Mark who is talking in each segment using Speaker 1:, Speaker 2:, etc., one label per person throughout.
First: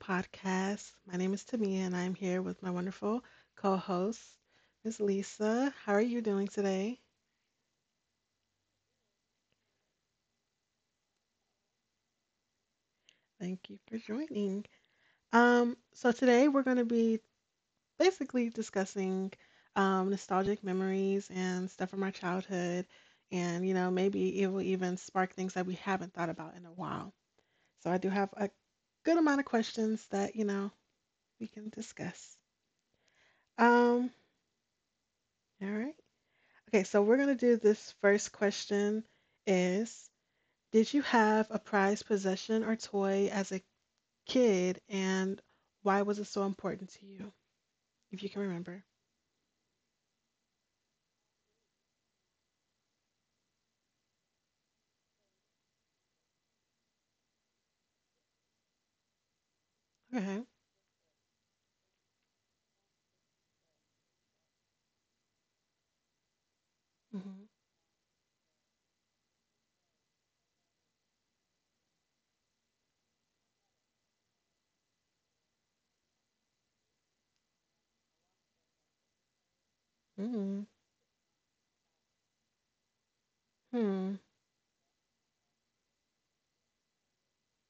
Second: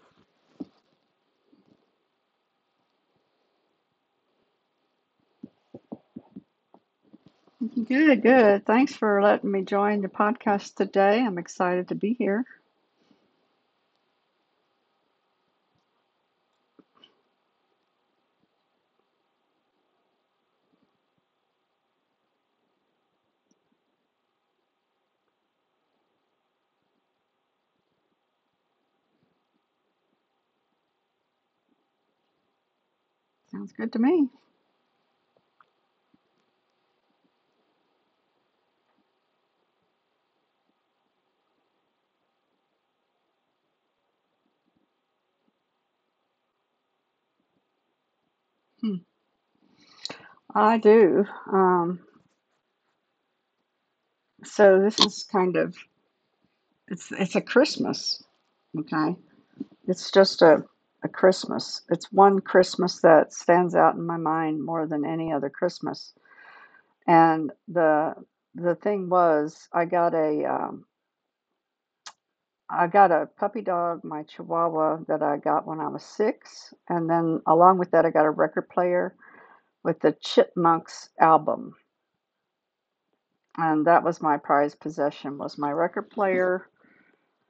Speaker 1: podcast. My name is Tamia, and I'm here with my wonderful co host, Ms. Lisa. How are you doing today?
Speaker 2: Good, good. Thanks for letting me join the podcast today. I'm excited to be here.
Speaker 1: Thank you for joining. Today we're going to be basically discussing nostalgic memories and stuff from our childhood, and you know, maybe it will even spark things that we haven't thought about in a while. So, I do have a good amount of questions that you know we can discuss.
Speaker 2: Sounds good to
Speaker 1: Um,
Speaker 2: me.
Speaker 1: all right. Okay, so we're going to do this first question is: Did you have a prized possession or toy as a kid and why was it so important to you? If you can remember.
Speaker 2: Hmm. I do. Um, so this is kind of it's a Christmas, okay? It's
Speaker 1: Okay.
Speaker 2: just a Christmas. It's one Christmas that stands out in my mind more than any other Christmas.
Speaker 1: Mm-hmm.
Speaker 2: And the thing was, I got a puppy dog, my Chihuahua, that I got when I was six, and then along with that, I got a record player with the Chipmunks album, and
Speaker 1: Mm-hmm.
Speaker 2: that was my prized possession, was my record player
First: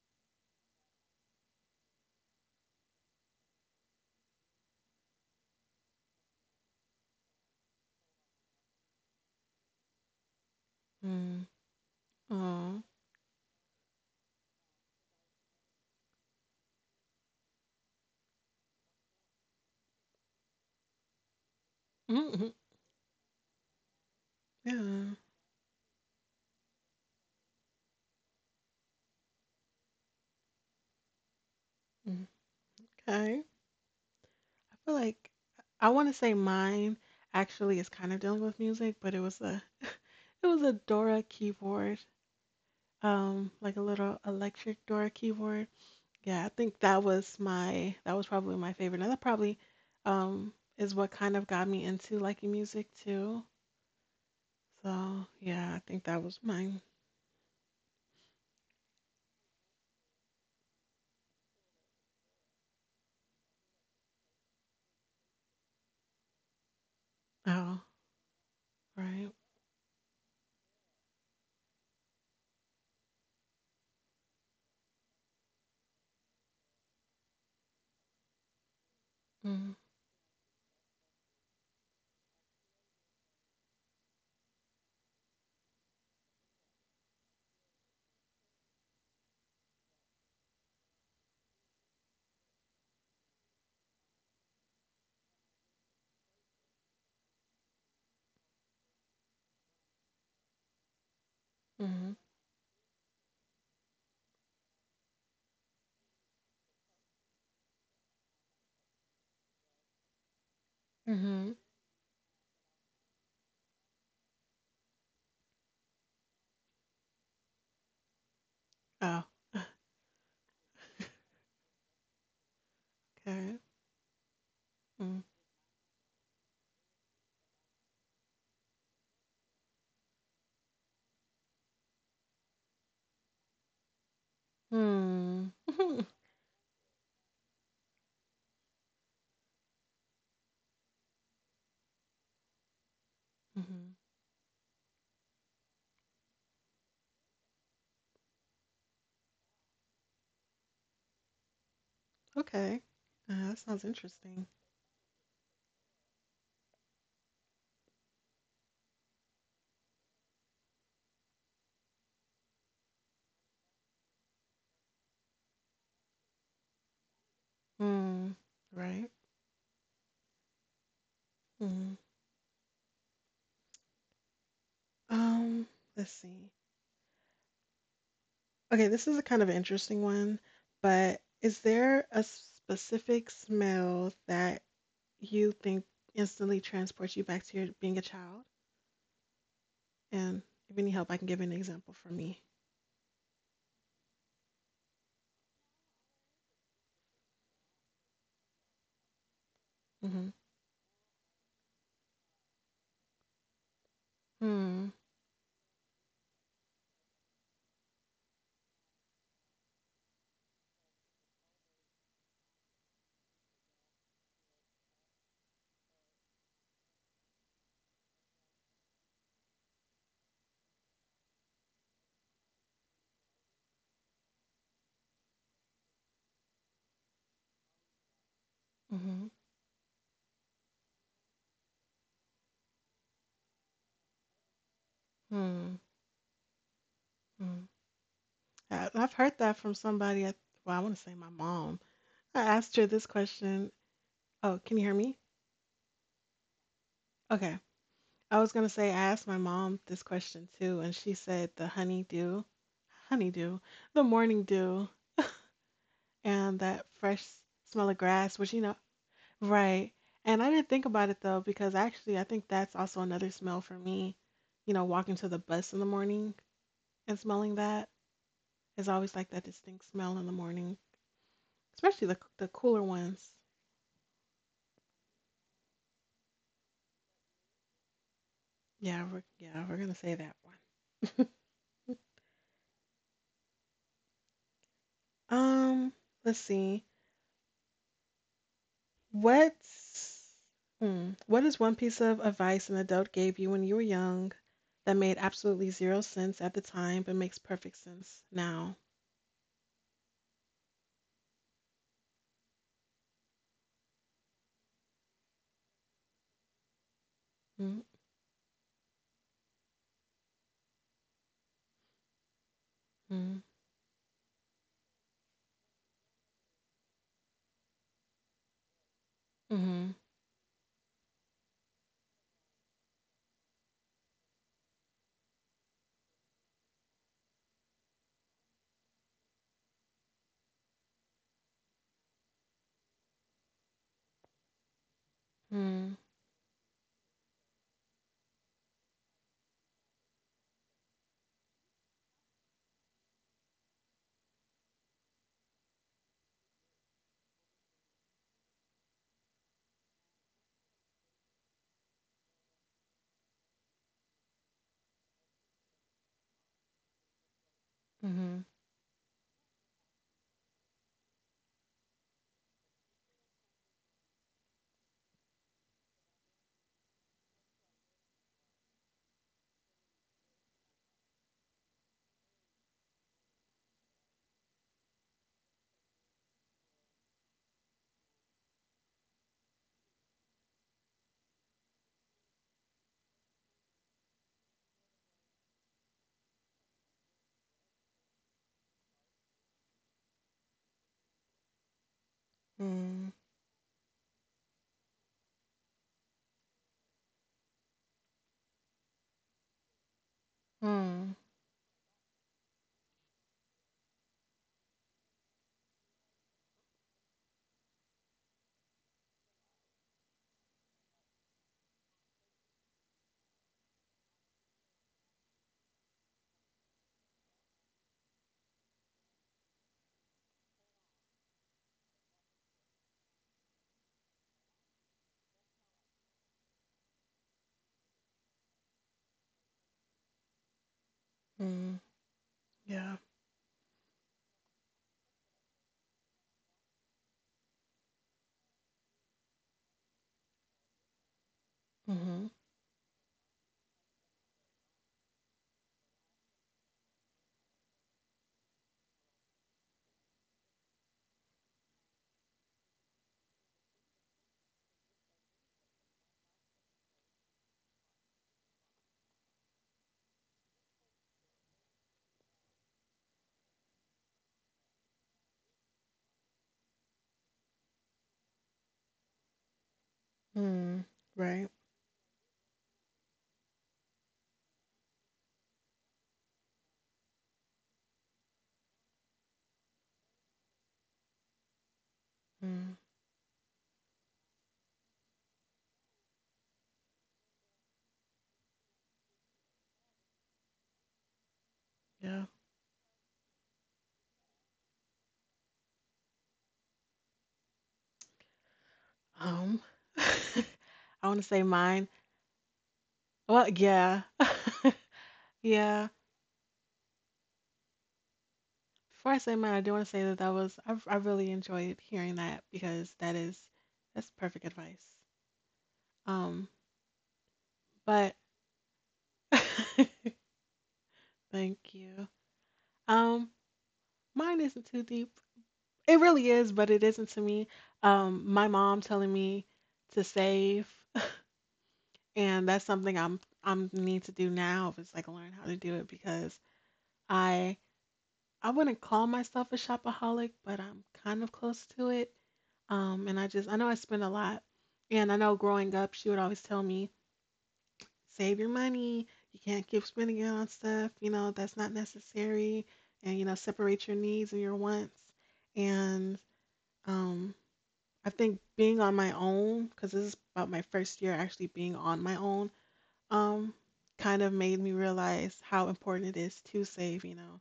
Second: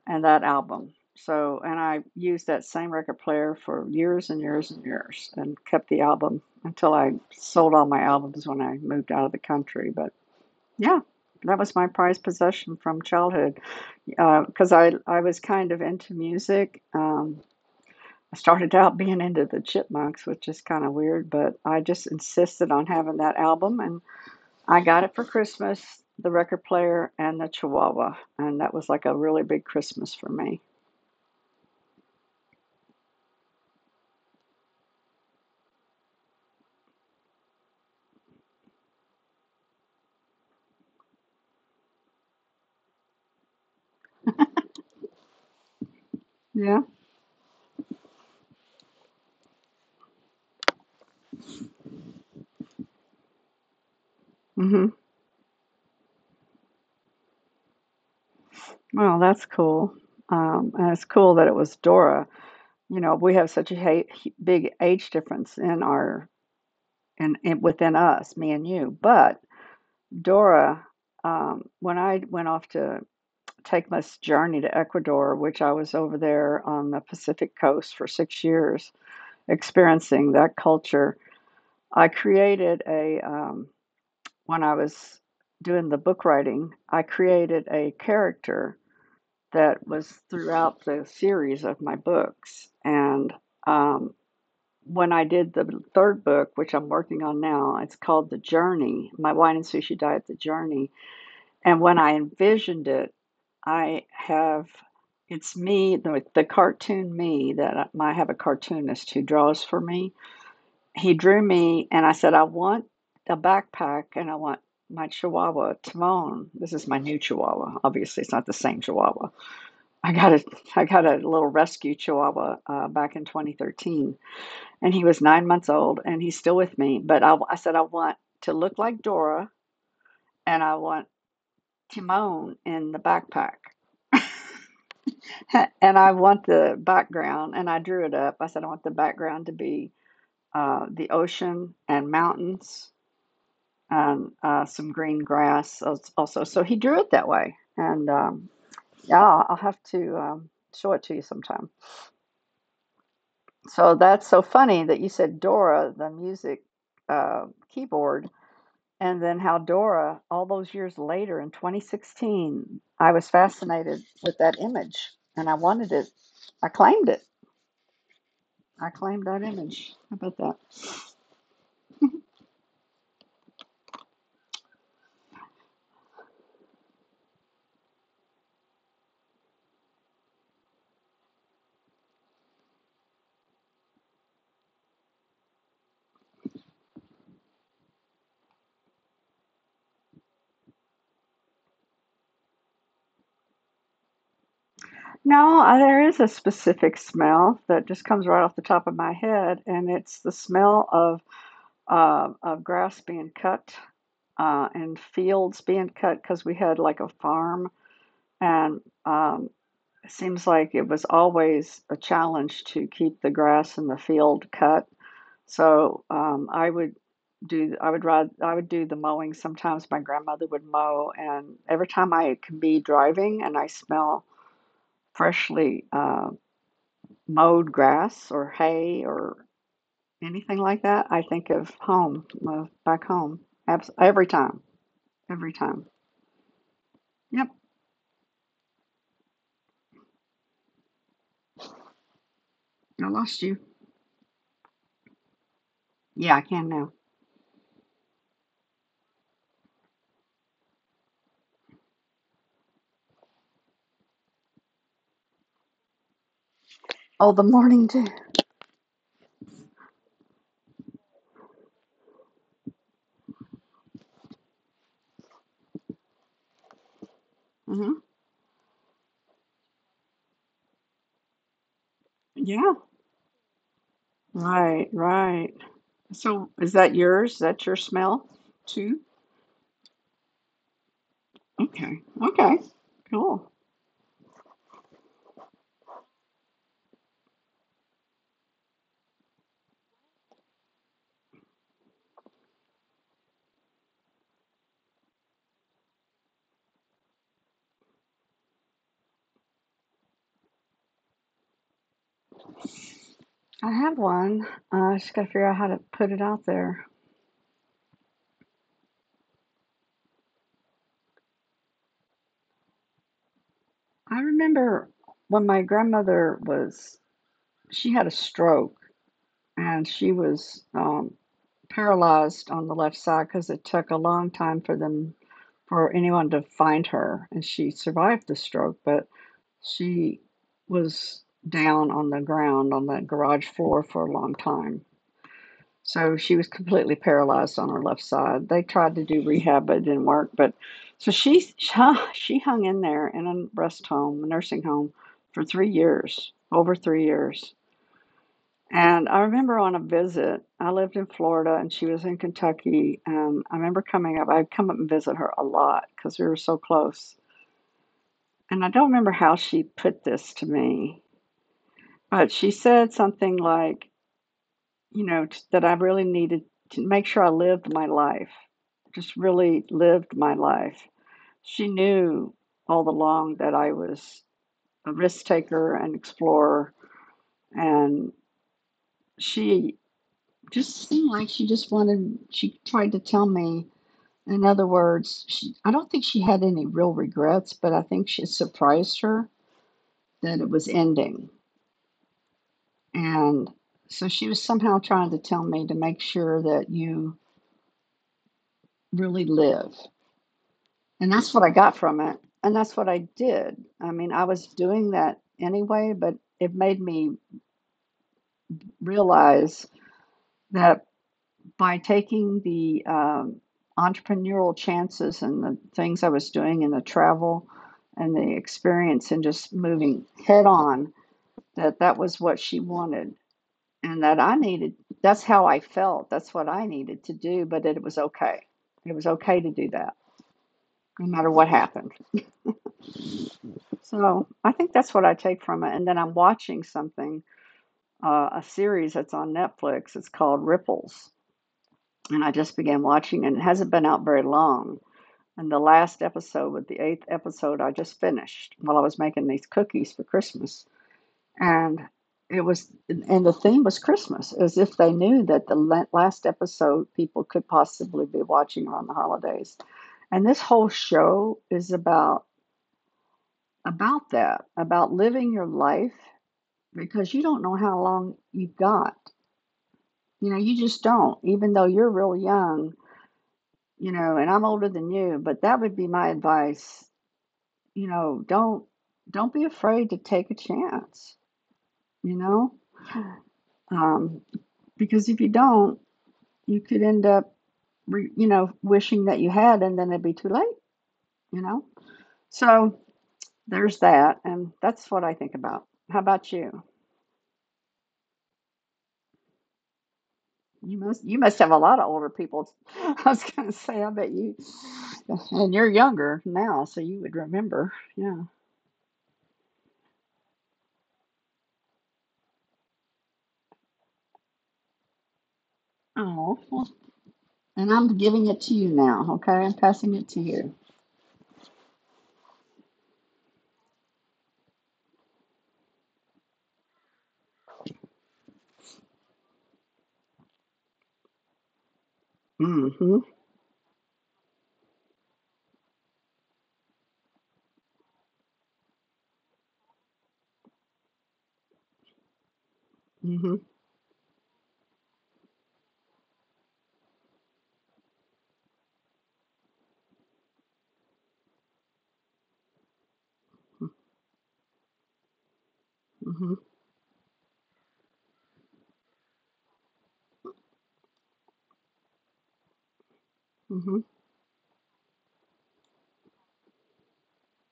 Speaker 2: and that album. So, and I used that same record player for years and years and years, and kept the album until I sold all my albums when I moved out of the country. But yeah,
Speaker 1: Mm-hmm.
Speaker 2: that was my prized possession
Speaker 1: Oh.
Speaker 2: from childhood, because I was kind of into music. I started out being into the Chipmunks, which is kind of weird, but I just
Speaker 1: Mm-hmm.
Speaker 2: insisted on having that album, and I got it
Speaker 1: Yeah.
Speaker 2: for Christmas, the record player and the Chihuahua, and that was like a really big Christmas for me.
Speaker 1: Mm. Okay. I feel like I want to say mine actually is kind of dealing with music, but it was a it was a Dora keyboard. Like a little electric Dora keyboard. Yeah, I think
Speaker 2: Yeah.
Speaker 1: that was my that was probably my favorite. And that probably um is what kind of got me into liking music too.
Speaker 2: Hmm.
Speaker 1: So yeah, I think that was mine.
Speaker 2: Well, that's cool. And it's cool that it was Dora. You know, we have such a big age difference in our and in,
Speaker 1: Oh,
Speaker 2: within us, me and you.
Speaker 1: right.
Speaker 2: But Dora, when I went off to take this journey to Ecuador, which I was over there on the Pacific coast for 6 years,
Speaker 1: Mm,
Speaker 2: experiencing that culture, I created a when I was doing the book writing, I created a character that was throughout the series of my books. And um, when I did the third book, which I'm working on now, it's called The Journey, My Wine and Sushi Diet, The Journey. And when I
Speaker 1: mm,
Speaker 2: envisioned it, I have it's me, the cartoon me, that I have a cartoonist who draws for me. He drew
Speaker 1: mm-hmm.
Speaker 2: me, and I said, I want a backpack and I want my chihuahua, Timon. This is my new chihuahua. Obviously, it's not the same chihuahua.
Speaker 1: Oh,
Speaker 2: I got a, I got a little rescue chihuahua back in
Speaker 1: okay.
Speaker 2: 2013, and he was
Speaker 1: Mm,
Speaker 2: 9 months old, and he's still with me. But I said, I want to look like Dora, and I want Timon in the backpack.
Speaker 1: mm.
Speaker 2: And I want the background, and I drew it up. I said, I want the background to be the ocean and mountains,
Speaker 1: mm-hmm.
Speaker 2: and some green grass also. So he drew it that way. And yeah, I'll have to show it to you sometime.
Speaker 1: Okay. That
Speaker 2: So
Speaker 1: sounds
Speaker 2: that's so
Speaker 1: interesting.
Speaker 2: funny that you said Dora, the music uh, keyboard, and then how Dora, all those years later in 2016, I was fascinated with that image and I wanted it. I claimed it.
Speaker 1: Mm,
Speaker 2: I
Speaker 1: right.
Speaker 2: claimed that image. How about that?
Speaker 1: Mm. Um, let's see. Okay, this is a kind of interesting one, but is there a specific smell that you think instantly transports you back to your being a child? And if you need help, I can give you an example for me.
Speaker 2: No, there is a specific smell that just comes right off the top of my head, and it's the
Speaker 1: Mm-hmm.
Speaker 2: smell of of grass being cut, and
Speaker 1: Hmm.
Speaker 2: fields being cut because we had like a farm. And it seems like it was always a challenge to keep the grass and the field cut. So I would do the mowing. Sometimes my grandmother would mow, and every time I can be driving and I smell freshly mowed grass or hay or
Speaker 1: Mm-hmm.
Speaker 2: anything like that, I think of home, of back home. Every time, every time.
Speaker 1: Hmm.
Speaker 2: Yep,
Speaker 1: Hmm. I've heard that from somebody. At, well, I want to say my mom.
Speaker 2: I
Speaker 1: I
Speaker 2: lost
Speaker 1: asked
Speaker 2: you.
Speaker 1: her this question. Oh, can you hear me?
Speaker 2: Yeah, I can now.
Speaker 1: Okay. I was gonna say I asked my mom this question too, and she said the honeydew, honeydew, the morning dew,
Speaker 2: Oh, the
Speaker 1: and that
Speaker 2: morning dew.
Speaker 1: fresh smell of grass, which you know. Right. And I didn't think about it though, because actually, I think that's also another smell for me. You know, walking to the bus in the morning and
Speaker 2: Hmm.
Speaker 1: smelling that is always like that distinct smell in the morning, especially the
Speaker 2: Yeah,
Speaker 1: the cooler ones.
Speaker 2: right, right. So, is that yours? Is that your smell too?
Speaker 1: Yeah, yeah, we're gonna say that one.
Speaker 2: Okay, okay, cool.
Speaker 1: Um, let's see. What's what is one piece of advice an adult gave you when you were young that made absolutely zero sense at the time, but makes perfect sense now?
Speaker 2: I have one. I just got to figure out how to put it out there.
Speaker 1: Mm-hmm.
Speaker 2: I remember, when my grandmother was, she had a stroke, and
Speaker 1: Mm-hmm.
Speaker 2: she was paralyzed on the left side, because it took a long time for them for anyone to find her, and she survived the stroke. But she was down on the ground on that garage floor for a long time, so she was completely paralyzed on her left side. They tried to do rehab but it didn't work. But so she she hung in there in a rest home, a nursing home, for 3 years, over 3 years. And I remember, on a visit, I lived in Florida and she was in Kentucky. And I remember coming up, I'd come up and visit her a lot because we were so close.
Speaker 1: Mm-hmm.
Speaker 2: And I don't remember how she put this to me, but she said something like, you know, that I really needed to make sure I lived my life, just really lived my life. She knew all along that I was a risk taker and explorer. And she just seemed like she just wanted, she tried to tell me, in other words. She, I don't think she had any real regrets, but I think she surprised her that it was ending.
Speaker 1: Mm-hmm.
Speaker 2: And so she was somehow trying to tell me to make sure that you really live. And
Speaker 1: Mm,
Speaker 2: that's what I got from it, and that's what I did. I mean, I was doing that anyway, but it made me realize that by taking the entrepreneurial chances and the things I was doing and the travel and the experience, and just moving head on, that that was what she wanted, and that I needed. That's how I felt, that's what I needed to do, but it was okay, it was okay to do that, no matter what happened.
Speaker 1: mm, yeah.
Speaker 2: So I think that's what I take from it. And then I'm watching something, a series that's on Netflix. It's called Ripples, and I
Speaker 1: Mm-hmm.
Speaker 2: just began watching, and it hasn't been out very long. And the last episode was the eighth episode, I just finished while I was making these cookies for Christmas. And and the theme was Christmas, as if they knew that the last episode people could possibly be watching around the holidays. And this whole show is about that, about living your life, because you don't know how long you've got. You know, you
Speaker 1: Mm,
Speaker 2: just don't,
Speaker 1: right.
Speaker 2: even though you're real young, you know, and I'm older than you, but that would be my advice, you know. Don't be afraid to take a chance, you know?
Speaker 1: Mm,
Speaker 2: Um, because if you don't, you could end up you know, wishing that you had, and then it'd be too late, you know?
Speaker 1: yeah.
Speaker 2: So there's that, and that's what I think about. How about you?
Speaker 1: Um, I
Speaker 2: You must you
Speaker 1: want to
Speaker 2: must
Speaker 1: say
Speaker 2: have a lot of
Speaker 1: mine.
Speaker 2: older people. I was going to
Speaker 1: Well,
Speaker 2: say, I
Speaker 1: yeah.
Speaker 2: bet you, and you're
Speaker 1: yeah.
Speaker 2: younger now, so you would remember. Yeah.
Speaker 1: Before I say mine, I do want to say that that was, I really enjoyed hearing that because that's perfect advice.
Speaker 2: Oh,
Speaker 1: Um,
Speaker 2: well. And I'm
Speaker 1: but
Speaker 2: giving it to you now, okay? I'm passing it to you.
Speaker 1: thank you. Um, mine isn't too deep. It really is, but it isn't to me. My mom telling me to save. And
Speaker 2: Mm.
Speaker 1: that's
Speaker 2: Mhm.
Speaker 1: something I'm need to do now, is like learn how to do it because I I wouldn't call myself a shopaholic, but I'm kind of close to it. And I
Speaker 2: Mm.
Speaker 1: just I know I spend a lot. And I know growing up, she would always tell me, save your money. You can't keep spending it on stuff, you know, that's not necessary. And, you know,
Speaker 2: Mhm.
Speaker 1: separate your needs and your wants. And
Speaker 2: Hmm.
Speaker 1: um, I think being on my own, because this is about my first year actually being on my own, um
Speaker 2: Hmm.
Speaker 1: kind of made me realize how important it is to save, you know,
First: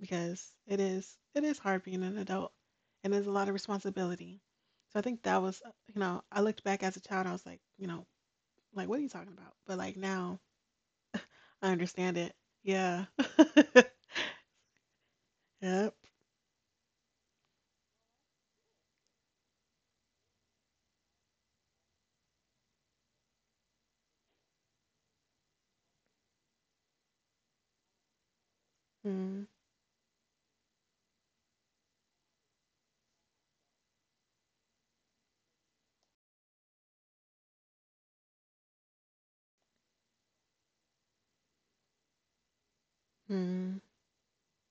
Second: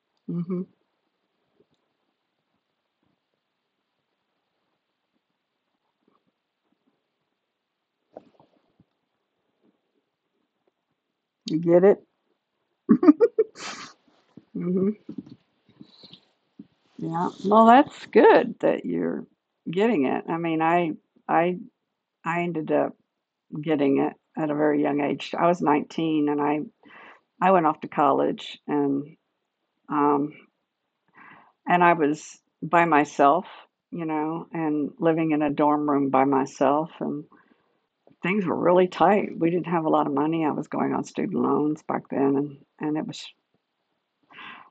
Speaker 1: because
Speaker 2: Hmm.
Speaker 1: it is hard being an adult and there's a lot of responsibility. So I think that was, you know, I looked back as a child, I was like, you know, like what are you talking about? But like now
Speaker 2: You
Speaker 1: I
Speaker 2: get it?
Speaker 1: understand it. Yeah.
Speaker 2: Hmm.
Speaker 1: Yep.
Speaker 2: Yeah. Well, that's good that you're getting it. I mean, I I ended up getting it at a very young age. I was 19, and I went off to college,
Speaker 1: Mm,
Speaker 2: um and I was by myself, you know, and living in a dorm room by myself, and things were really tight. We didn't have a lot of money. I was going on student loans back then, and it was
Speaker 1: mm,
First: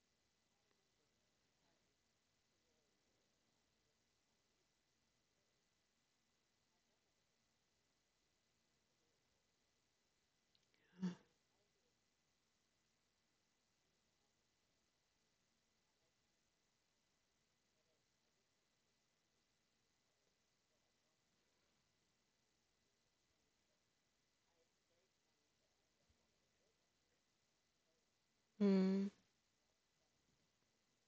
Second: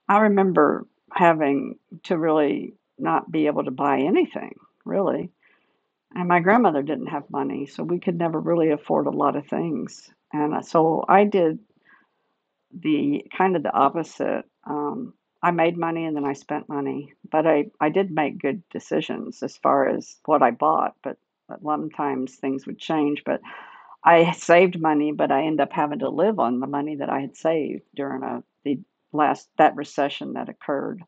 Speaker 2: I remember having to really not be able to buy anything, really. And my grandmother didn't have money, so we could never really afford a lot of things. And so I did the kind of the opposite. I made money and then I spent money, but I did make good decisions as far as what I bought, but, sometimes things would change. But I saved money, but I ended up having to live on the money that I had saved during the
Speaker 1: mm,
Speaker 2: last, that recession that occurred,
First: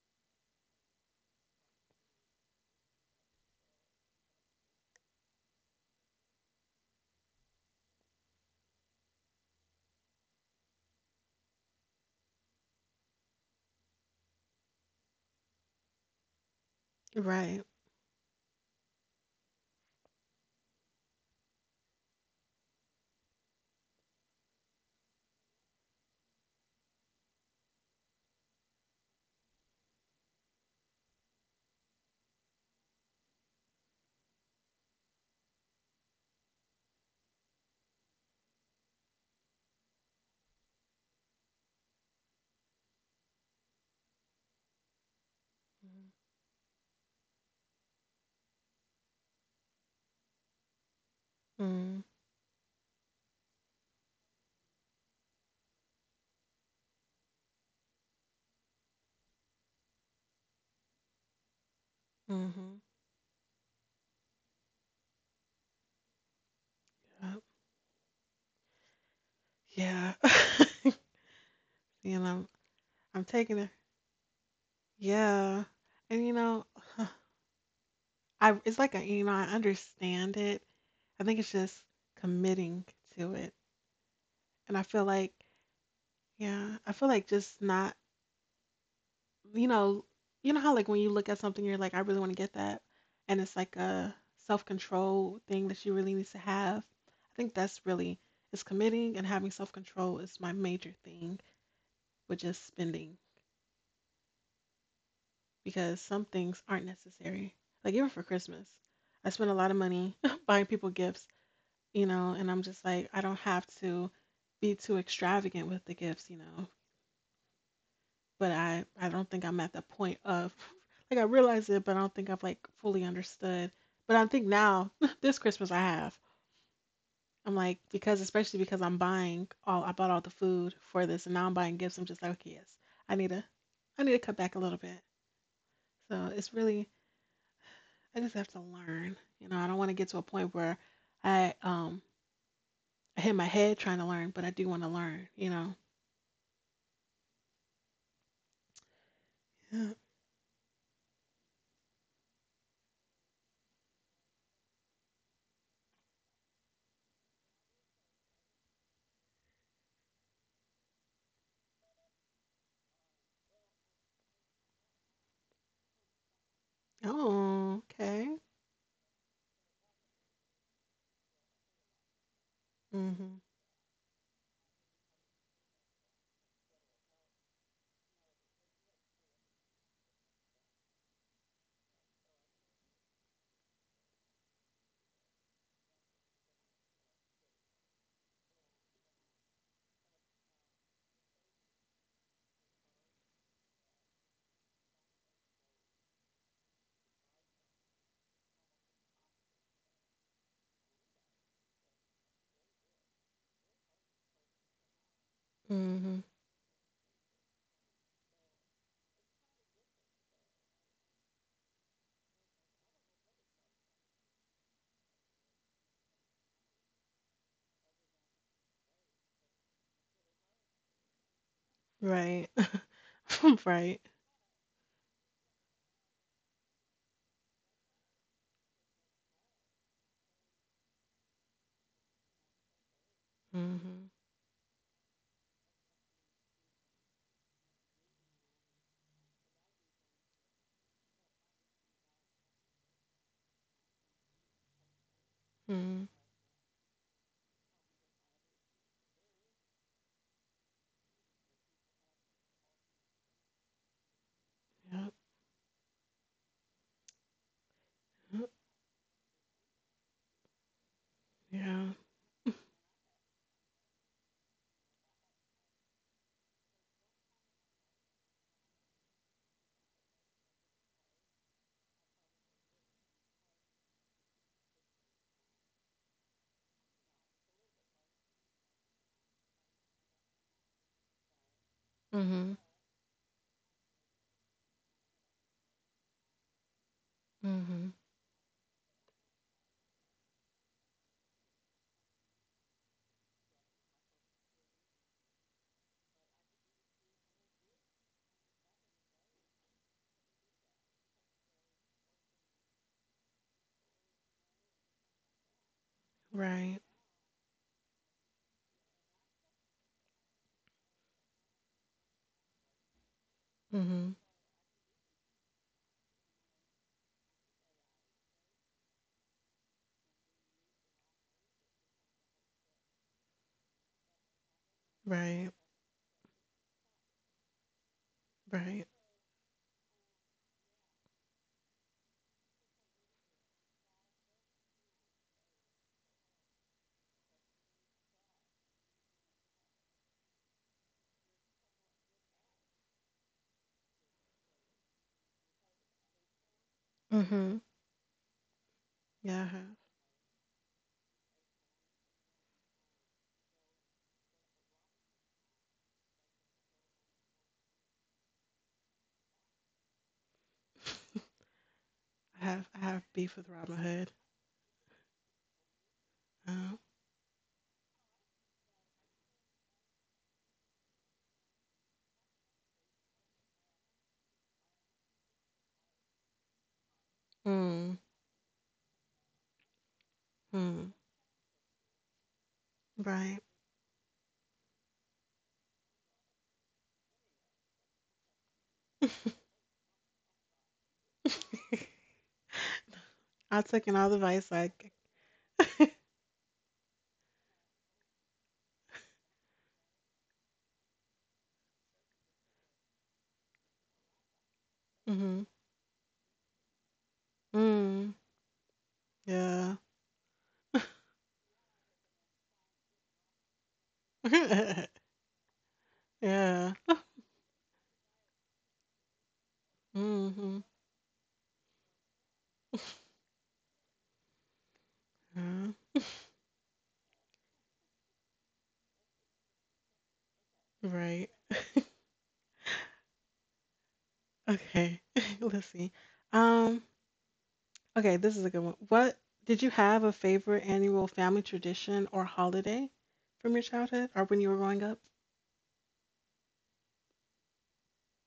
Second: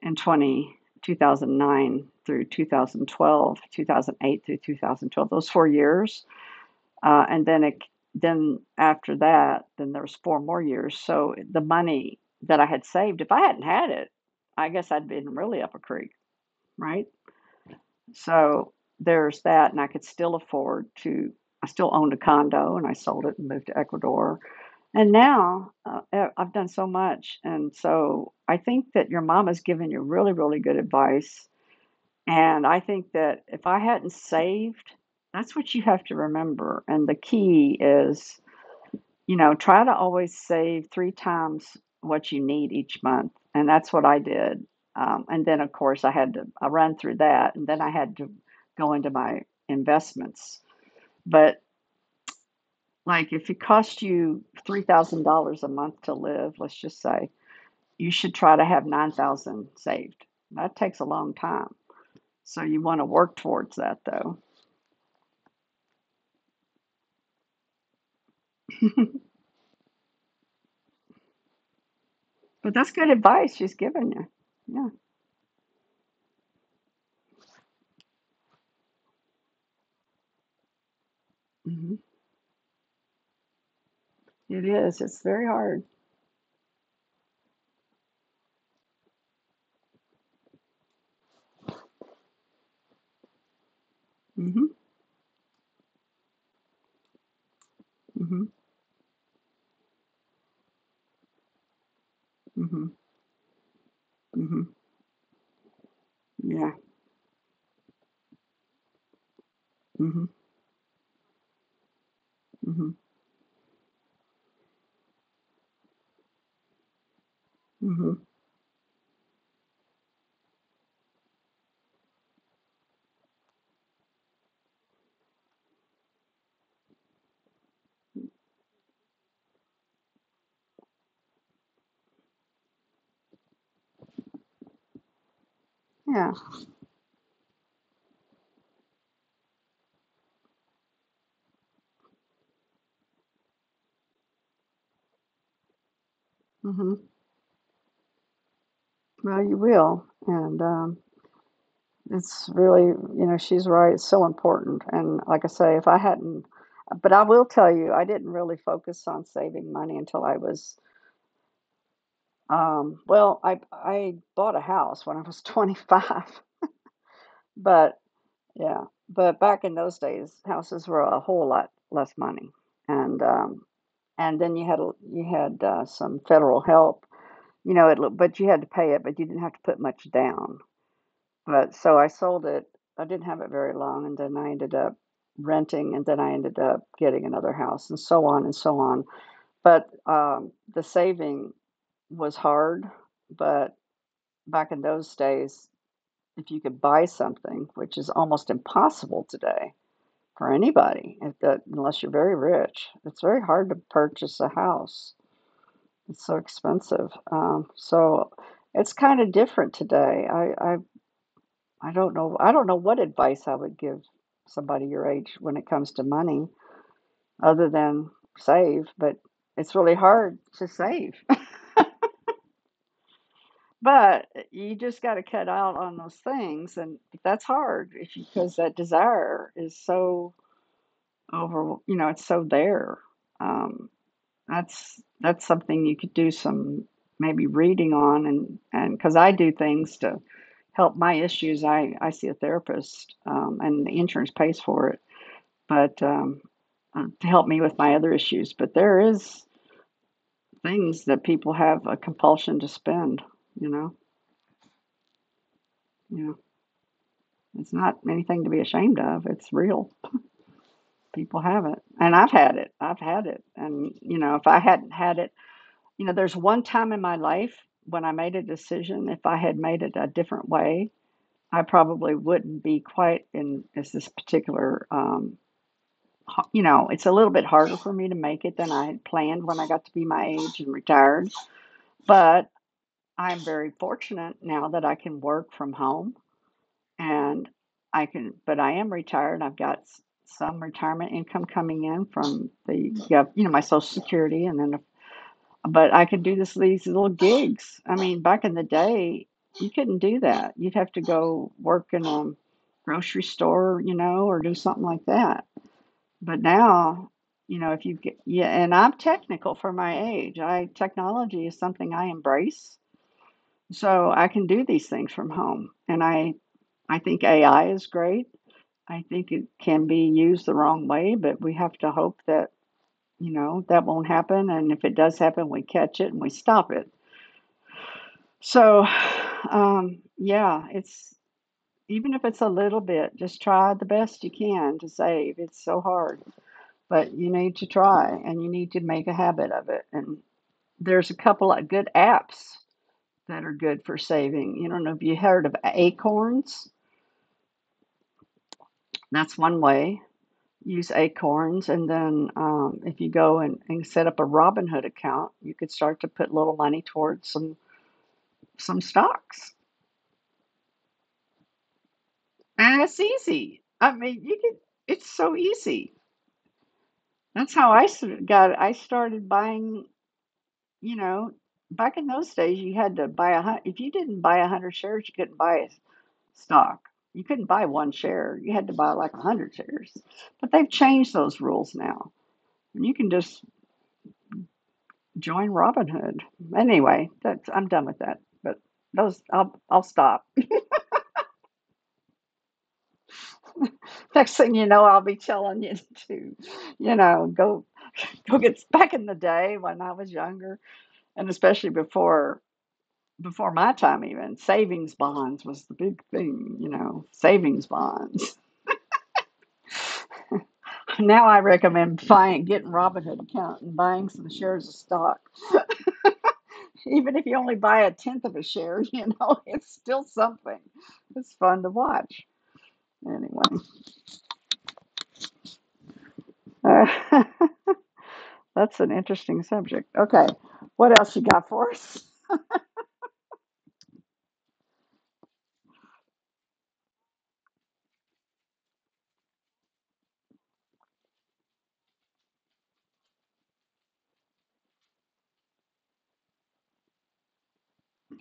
Speaker 2: and 20, 2009 through 2012, 2008 through 2012, those 4 years. And then then after that, then there was 4 more years. So the money that I had saved, if I hadn't had it, I guess I'd been really up a creek, right?
Speaker 1: right.
Speaker 2: So there's that, and I could still afford to. I still owned a condo, and I sold it and moved to Ecuador. And now, I've done so much, and so I think that your mom has given you really, really good advice. And I think that if I hadn't saved, that's what you have to remember. And the key is, you know, try to always save three times what you need each month. And that's what I did. And then, of course, I had to I run through that, and then I had to go into my investments. But,
Speaker 1: Mm,
Speaker 2: like, if it costs you $3,000 a month to live, let's just say you should try to have 9,000 saved. That takes a long time,
Speaker 1: mm-hmm.
Speaker 2: so you want to work towards that, though.
Speaker 1: Yep. Yeah. You know,
Speaker 2: But that's good
Speaker 1: I'm taking
Speaker 2: advice
Speaker 1: it.
Speaker 2: she's giving you. Yeah,
Speaker 1: Yeah. And you know, I it's like a, you know, I understand it. I think it's just
Speaker 2: hmm
Speaker 1: committing to it.
Speaker 2: it
Speaker 1: And I feel
Speaker 2: is. It's
Speaker 1: like,
Speaker 2: very hard.
Speaker 1: yeah, I feel like just not, you know, you know how like when you look at something, you're like, I really want to get that. And it's like a
Speaker 2: Mm hmm.
Speaker 1: self-control thing that you really need to have. I think that's really,
Speaker 2: Mm
Speaker 1: it's committing and having self-control is my major thing with just
Speaker 2: hmm.
Speaker 1: spending
Speaker 2: Mm hmm. Mm hmm.
Speaker 1: because some things
Speaker 2: Yeah.
Speaker 1: aren't necessary. Like even for Christmas, I spent a lot of
Speaker 2: Mm
Speaker 1: money
Speaker 2: hmm.
Speaker 1: buying people gifts, you know, and I'm just
Speaker 2: Mm
Speaker 1: like, I don't have to be too extravagant with the gifts, you know.
Speaker 2: hmm. Mm hmm.
Speaker 1: But I don't think I'm at the point of, like, I realize it, but I don't think I've like fully understood. But I think now, this Christmas I have. I'm like, because especially because I bought all the food for this, and now I'm buying gifts. I'm just like, okay, yes, I need to, I need to cut back a little bit. So
Speaker 2: Yeah.
Speaker 1: it's really, I just have to learn. You know, I don't want to get to a point where I, um, I hit my head trying to learn, but I do want to learn. You
Speaker 2: Mm hmm. Well, you
Speaker 1: know.
Speaker 2: will, and it's really, you know, she's right. It's so important. And like I say, if I hadn't, but I will tell you, I didn't really focus on saving money until I was, well, I bought a house when I was 25,
Speaker 1: Oh,
Speaker 2: but
Speaker 1: okay.
Speaker 2: yeah, but back in those days, houses were a whole lot less money, and
Speaker 1: Mhm.
Speaker 2: um, and then you had some federal help, you know. But you had to pay it, but you didn't have to put much down. But so I sold it. I didn't have it very long, and then I ended up renting, and then I ended up getting another house, and so on and so on. But the saving was hard, but back in those days, if you could buy something, which is almost impossible today for anybody if that unless you're very rich. It's very hard to purchase a house. It's
Speaker 1: Mhm.
Speaker 2: so expensive. So it's kind of different today. I don't know I don't know what advice I would give somebody your age when it comes to money other than save, but it's really hard to save.
Speaker 1: Right. Right.
Speaker 2: But you just got to cut out on those things and that's hard if you, because that desire is so over, you know, it's so there. Um,
Speaker 1: Mhm.
Speaker 2: that's something you could do some maybe reading on and because I do things to help my issues. I see a therapist, and the insurance pays for it, but,
Speaker 1: Mhm.
Speaker 2: to help me with my other issues, but there is things that people have a compulsion to spend, you know?
Speaker 1: Yep.
Speaker 2: you know It's not anything to
Speaker 1: Yep.
Speaker 2: be ashamed of, it's real. People have it,
Speaker 1: Yeah.
Speaker 2: and I've had it. I've had it, and, you know, if I hadn't had it. You know, there's one time in my life when I made a decision, if I had made it a different way, I probably wouldn't be quite in as this particular, you know, it's a little bit harder for me to make it than I had planned when I got to be my age and retired. But
Speaker 1: Mhm.
Speaker 2: I'm very fortunate now that I can work from home and
Speaker 1: Mhm.
Speaker 2: I can, but I am retired. I've got some retirement income coming in from the, yeah, you know, my Social Security and then, but I could do this these little gigs. I mean, back in the day, you couldn't do that. You'd have to go work in a grocery store, you know, or do something like that. But
Speaker 1: Right.
Speaker 2: now, you know, if you get, yeah, and I'm technical for my age. I Technology is something I embrace, so
Speaker 1: Mhm.
Speaker 2: I can do these things from home. And I think AI is great. I think it can be used the wrong way, but we have to hope that, you know, that won't happen. And if it does happen,
Speaker 1: Right.
Speaker 2: we catch it and we stop it. So,
Speaker 1: Right.
Speaker 2: yeah, it's even if it's a little bit, just try the best you can to save. It's so hard, but you need to try and you need to make a habit of it. And there's a couple of good apps that are good for saving. You don't know if you heard of Acorns.
Speaker 1: Mhm.
Speaker 2: That's
Speaker 1: Yeah, I
Speaker 2: one
Speaker 1: have.
Speaker 2: way. Use Acorns, and then if you go and set up a Robinhood account, you could start to put little money towards some stocks.
Speaker 1: I have I
Speaker 2: And it's
Speaker 1: have beef with
Speaker 2: easy.
Speaker 1: Robin
Speaker 2: I
Speaker 1: Hood.
Speaker 2: mean, you can, it's so easy.
Speaker 1: Uh,
Speaker 2: That's how I sort of got, I started buying, you know, back in those days, you had to buy a hundred, if you didn't buy a hundred shares, you couldn't buy stock. You couldn't buy one
Speaker 1: mm,
Speaker 2: share. You had to buy like a hundred shares. But they've
Speaker 1: mm,
Speaker 2: changed those rules now. And you can just
Speaker 1: right.
Speaker 2: join Robinhood. Anyway, that's, I'm done with that. But those, I'll stop.
Speaker 1: I took in all the advice
Speaker 2: Next
Speaker 1: I
Speaker 2: thing you
Speaker 1: c-
Speaker 2: know, I'll be telling you to, you know, go go get back in the day when I was younger, and especially before my time even savings
Speaker 1: Mhm.
Speaker 2: bonds was the big thing, you know, savings
Speaker 1: Mm.
Speaker 2: bonds.
Speaker 1: Yeah.
Speaker 2: Now I recommend buying getting Robinhood account and buying some shares of stock.
Speaker 1: yeah.
Speaker 2: Even if you only buy a tenth of a share, you know, it's still something.
Speaker 1: Mhm.
Speaker 2: It's fun to watch, anyway.
Speaker 1: Yeah.
Speaker 2: uh, that's an interesting subject. Okay, what else you
Speaker 1: Right.
Speaker 2: got for us?
Speaker 1: Okay, let's see. Um, okay, this is a good one. What did you have a favorite annual family tradition or holiday from your childhood or when you were growing up?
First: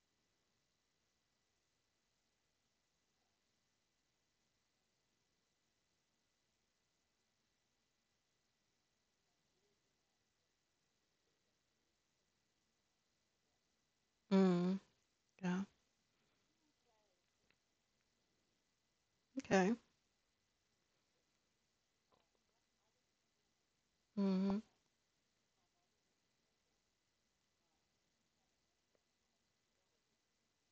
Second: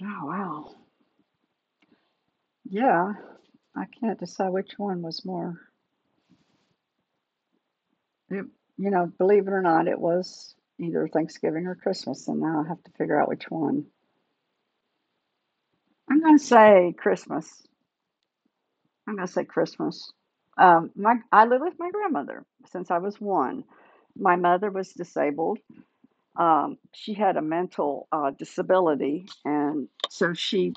Speaker 2: Oh, wow. Yeah. I can't decide which one was more. It, you know, believe it or not, it was either Thanksgiving or Christmas, and now I have to figure out which one.
Speaker 1: Mm, yeah.
Speaker 2: I'm going to say Christmas. I'm going to say
Speaker 1: Okay.
Speaker 2: Christmas. My I live with my grandmother since I was one. My
Speaker 1: Mm,
Speaker 2: mother was disabled. She had a mental disability, and so she